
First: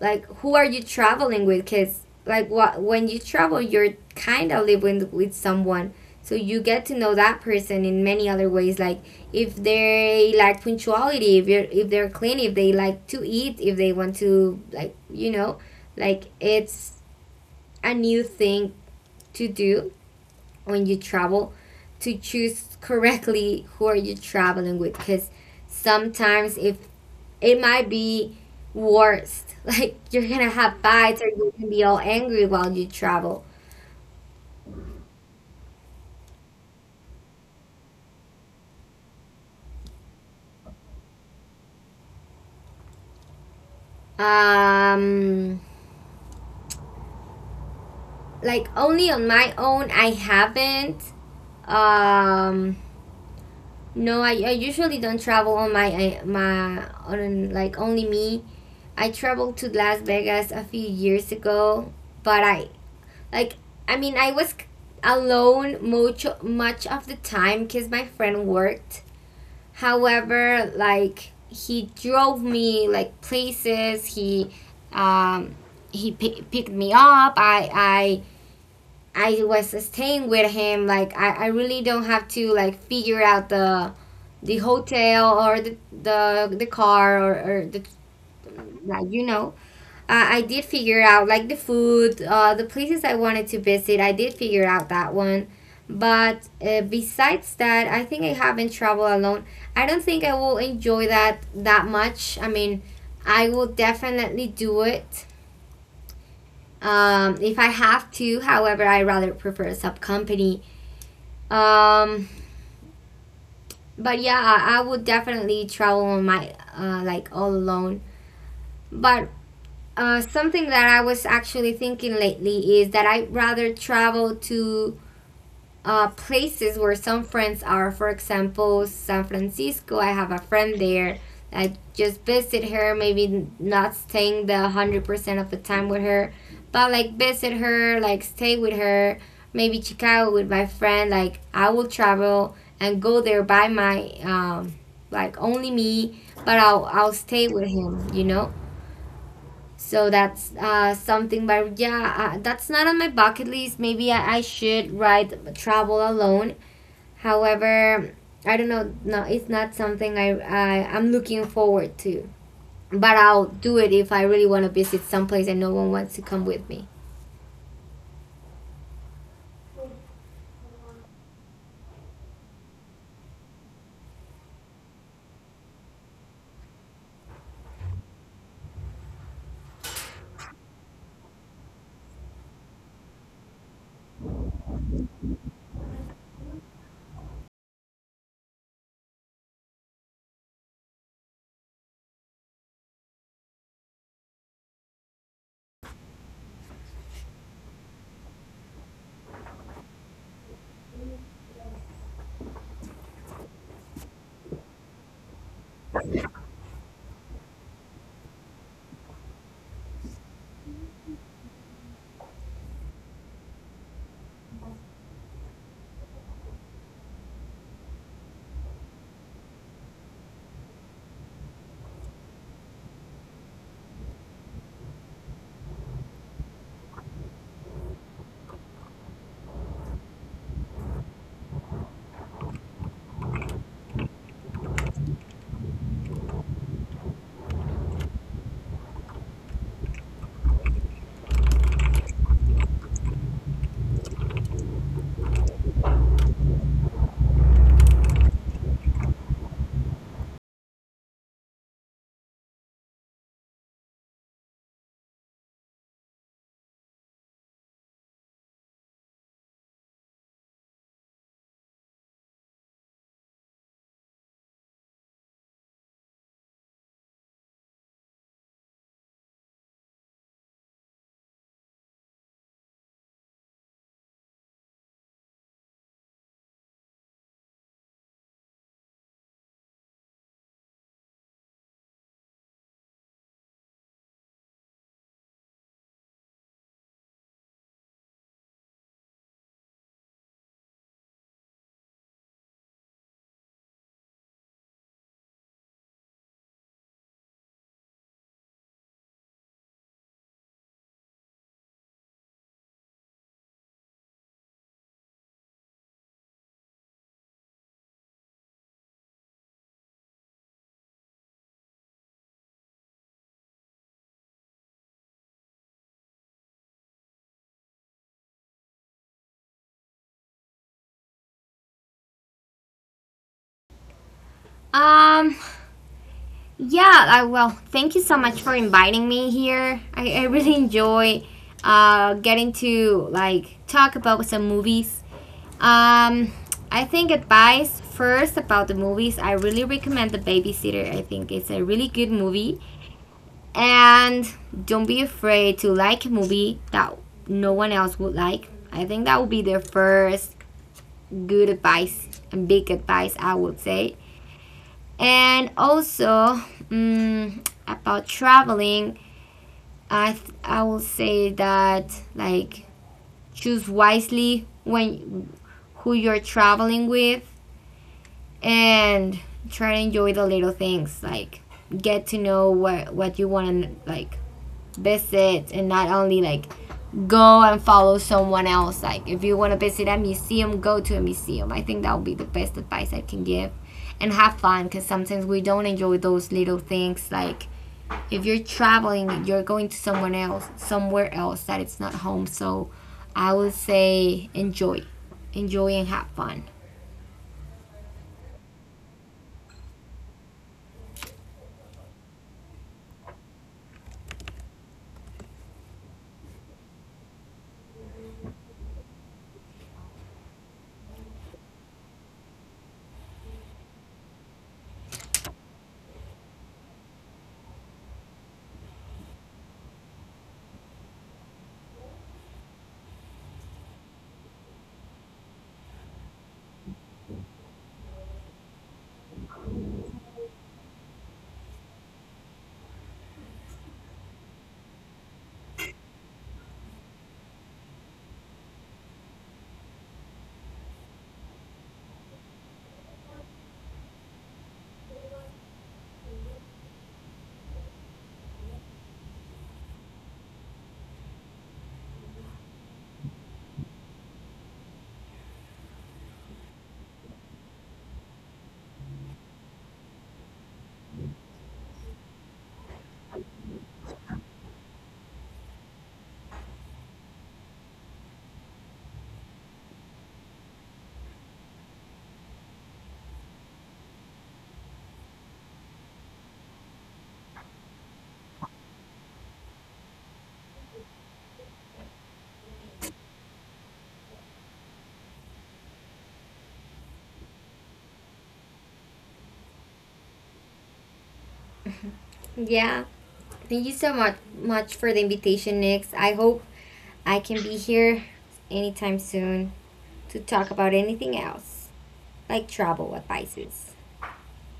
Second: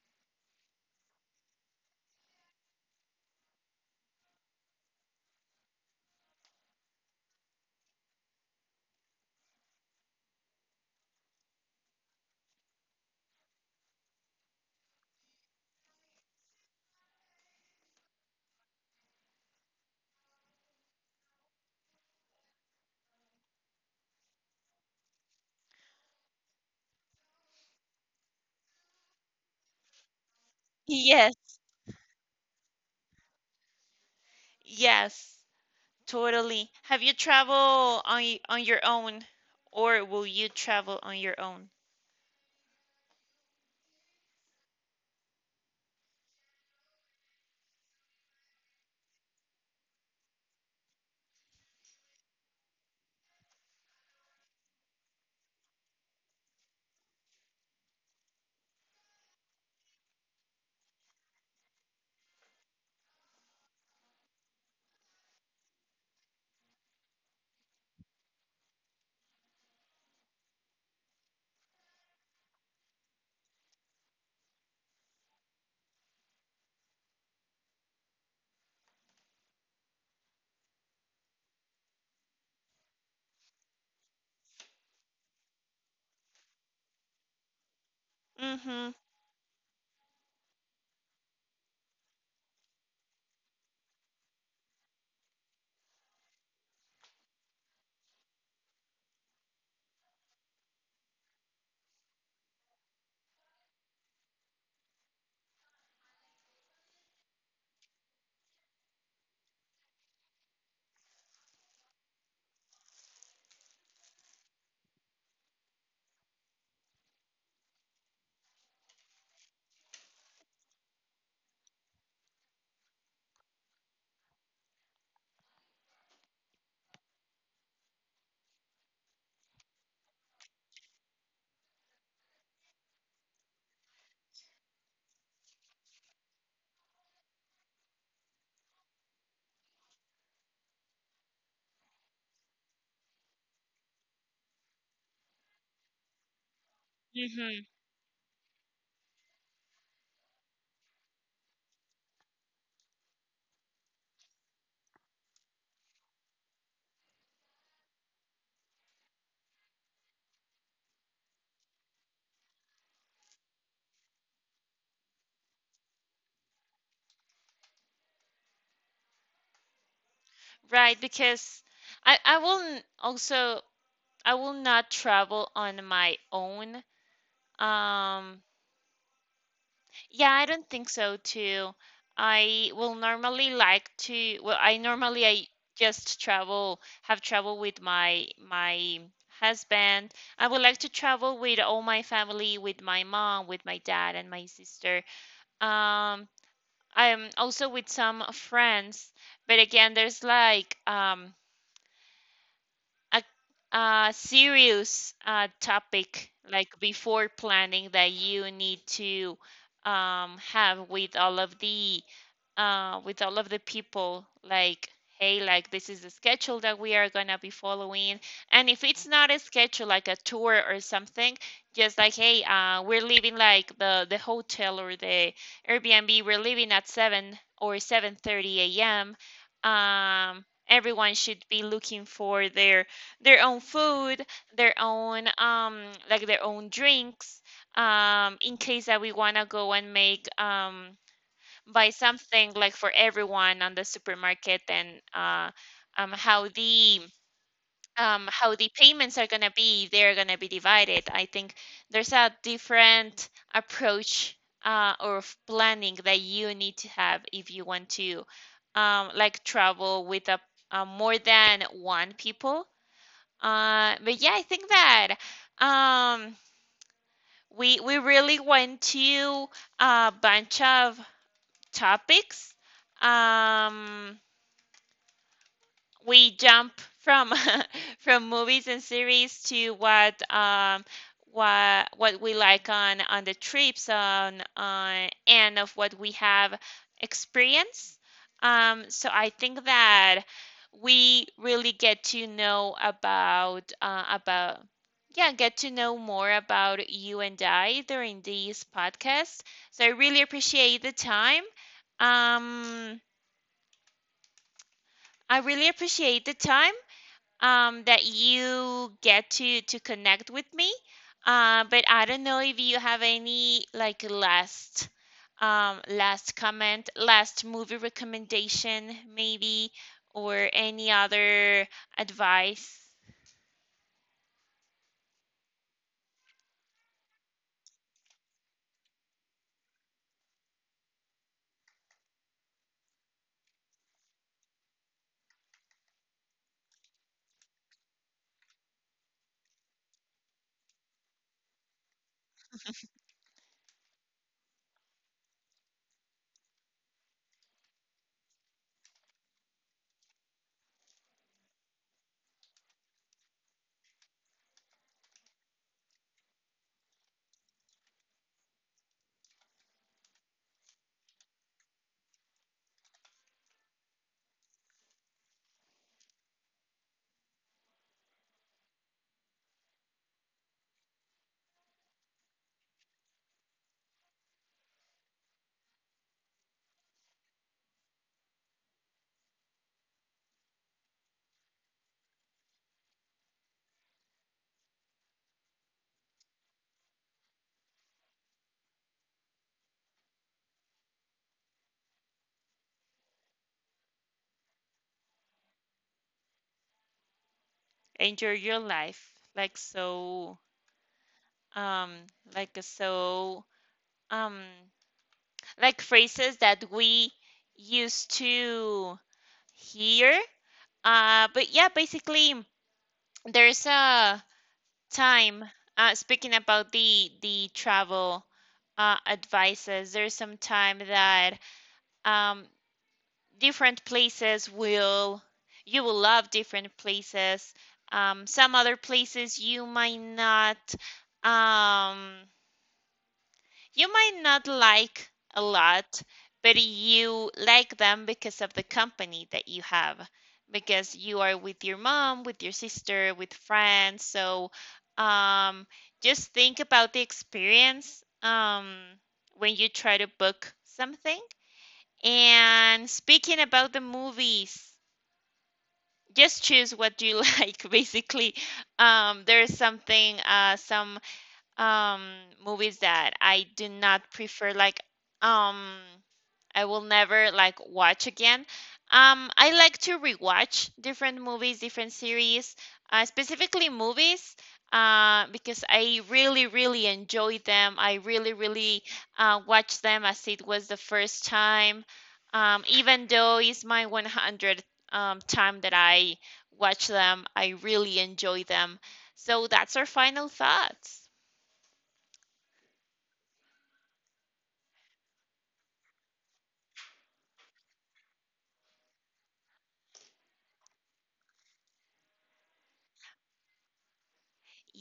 Speaker 2: like, who are you traveling with, because, like, what, when you travel, you're kind of living with someone. So you get to know that person in many other ways, like, if they like punctuality, if they're clean, if they like to eat, if they want to, like, you know, like, it's a new thing to do when you travel, to choose correctly who are you traveling with, because sometimes, if, it might be worst. [laughs] Like, you're gonna have
Speaker 1: Yes.
Speaker 2: fights, or you can be all angry while you travel.
Speaker 1: Yes. Totally. Have you traveled on on your own or will you travel on your own?
Speaker 2: Um like, only on my own, I haven't. Um no, I usually don't travel on my, my, on, like, only me. I traveled to Las Vegas a few years ago, but I, like, I mean, I was alone much of the time, cuz my friend worked. However, like, he drove me, like, places. Um, he picked me up. I was staying with him. Like, I really don't have to, like, figure out the hotel, or the, car, or the
Speaker 1: Mm-hmm.
Speaker 2: like you know. I did figure out, like, the food, the places I wanted to visit. I did figure out that one. But, besides that, I think I haven't traveled alone. I don't think I will enjoy that that much. I mean, I will definitely do it, if I have to. However, I rather prefer sub company. Um, but yeah, I would definitely travel on my, like, all alone. But, something that I was actually thinking lately is that I'd rather travel to, places where some friends are. For example, San Francisco. I have a friend there. I just visit her, maybe not staying the 100% of the time with her, but, like, visit her, like, stay with her. Maybe Chicago with my friend. Like, I will travel and go there by my, like, only me, but I'll
Speaker 1: Mm-hmm.
Speaker 2: stay with him, you know? So that's, something, but yeah, that's not on my bucket list. Maybe I should ride travel alone. However, I don't know. No, it's not something I'm looking forward to. But I'll do it if I really want to visit someplace and no one wants to come with me.
Speaker 1: Right, because I will n- also I will not travel on my own. Um, yeah, I don't think so too. I will normally like to, well, I normally I just travel, have travel with my husband. I would like to travel with all my family, with my mom, with my dad, and my sister. Um, I'm also with some friends, but again, there's like a, a serious topic like before planning that you need to have with all of the with all of the people, like, "Hey, like this is the schedule that we are gonna be following." And if it's not a schedule like a tour or something, just like, "Hey, we're leaving like the hotel or the Airbnb, we're leaving at 7 or 7:30 a.m. Everyone should be looking for their own food, their own like their own drinks. In case that we wanna go and make buy something like for everyone on the supermarket and uh um how the how the payments are gonna be, they're gonna be divided." I think there's a different approach or planning that you need to have if you want to like travel with a, more than one people. But yeah, I think that um, we really went to a bunch of topics. Um, we jump from [laughs] from movies and series to what what we like on the trips on and of what we have experienced. So I think that we really get to know about, about, yeah, get to know more about you and I during this podcast. So I really appreciate the time. Um, I really appreciate the time that you get to connect with me. But I don't know if you have any like last last comment, last movie recommendation, maybe, or any other advice.
Speaker 2: Um, yeah. Well, thank you so much for inviting me here. I really enjoy, getting to, like, talk about some movies. Um, I think, advice first, about the movies. I really recommend The Babysitter. I think it's a really good movie. And don't be afraid to like a movie that no one else would like. I think that would be the first good advice and big advice, I would say. And also, about traveling, I will say that, like, choose wisely, when, who you're traveling with, and try to enjoy the little things, like, get to know what you want to, like, visit, and not only, like, go and follow someone else. Like, if you want to visit a museum, go to a museum. I think that would be the best advice I can give. And have fun, because sometimes we don't enjoy those little things, like, if you're traveling, you're going to someone else, somewhere else that it's not home. So I would say, enjoy, enjoy, and have fun.
Speaker 1: Enjoy your life, like so, um, like so, um, like phrases that we used to hear. But yeah, basically, there's a Time. Speaking about the travel advices, there's some time that um, different places will, you will love different places. Some other places you might not. Um, you might not like a lot, but you like them because of the company that you have, because you are with your mom, with your sister, with friends. So um, just think about the experience when you try to book something. And speaking about the movies, just choose what you [laughs] like, basically. There's something, some um movies that I do not prefer, like um I will never like watch again. I like to rewatch different movies, different series, specifically movies because I really really enjoy them. I really really watch them as it was the first time. Even though it's my 100th time that I watch them, I really enjoy them. So that's our final thoughts.
Speaker 2: Yeah. Thank you so much for the invitation, Nix. I hope I can be here anytime soon to talk about anything else, like travel advices.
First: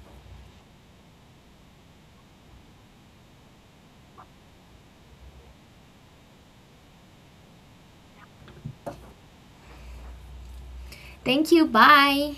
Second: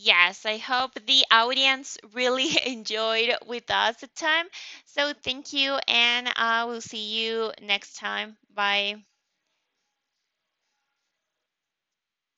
Speaker 1: Yes, I hope the audience really [laughs] enjoyed with us the time. So thank you, and I will see you next time. Bye.
Speaker 2: Thank you. Bye.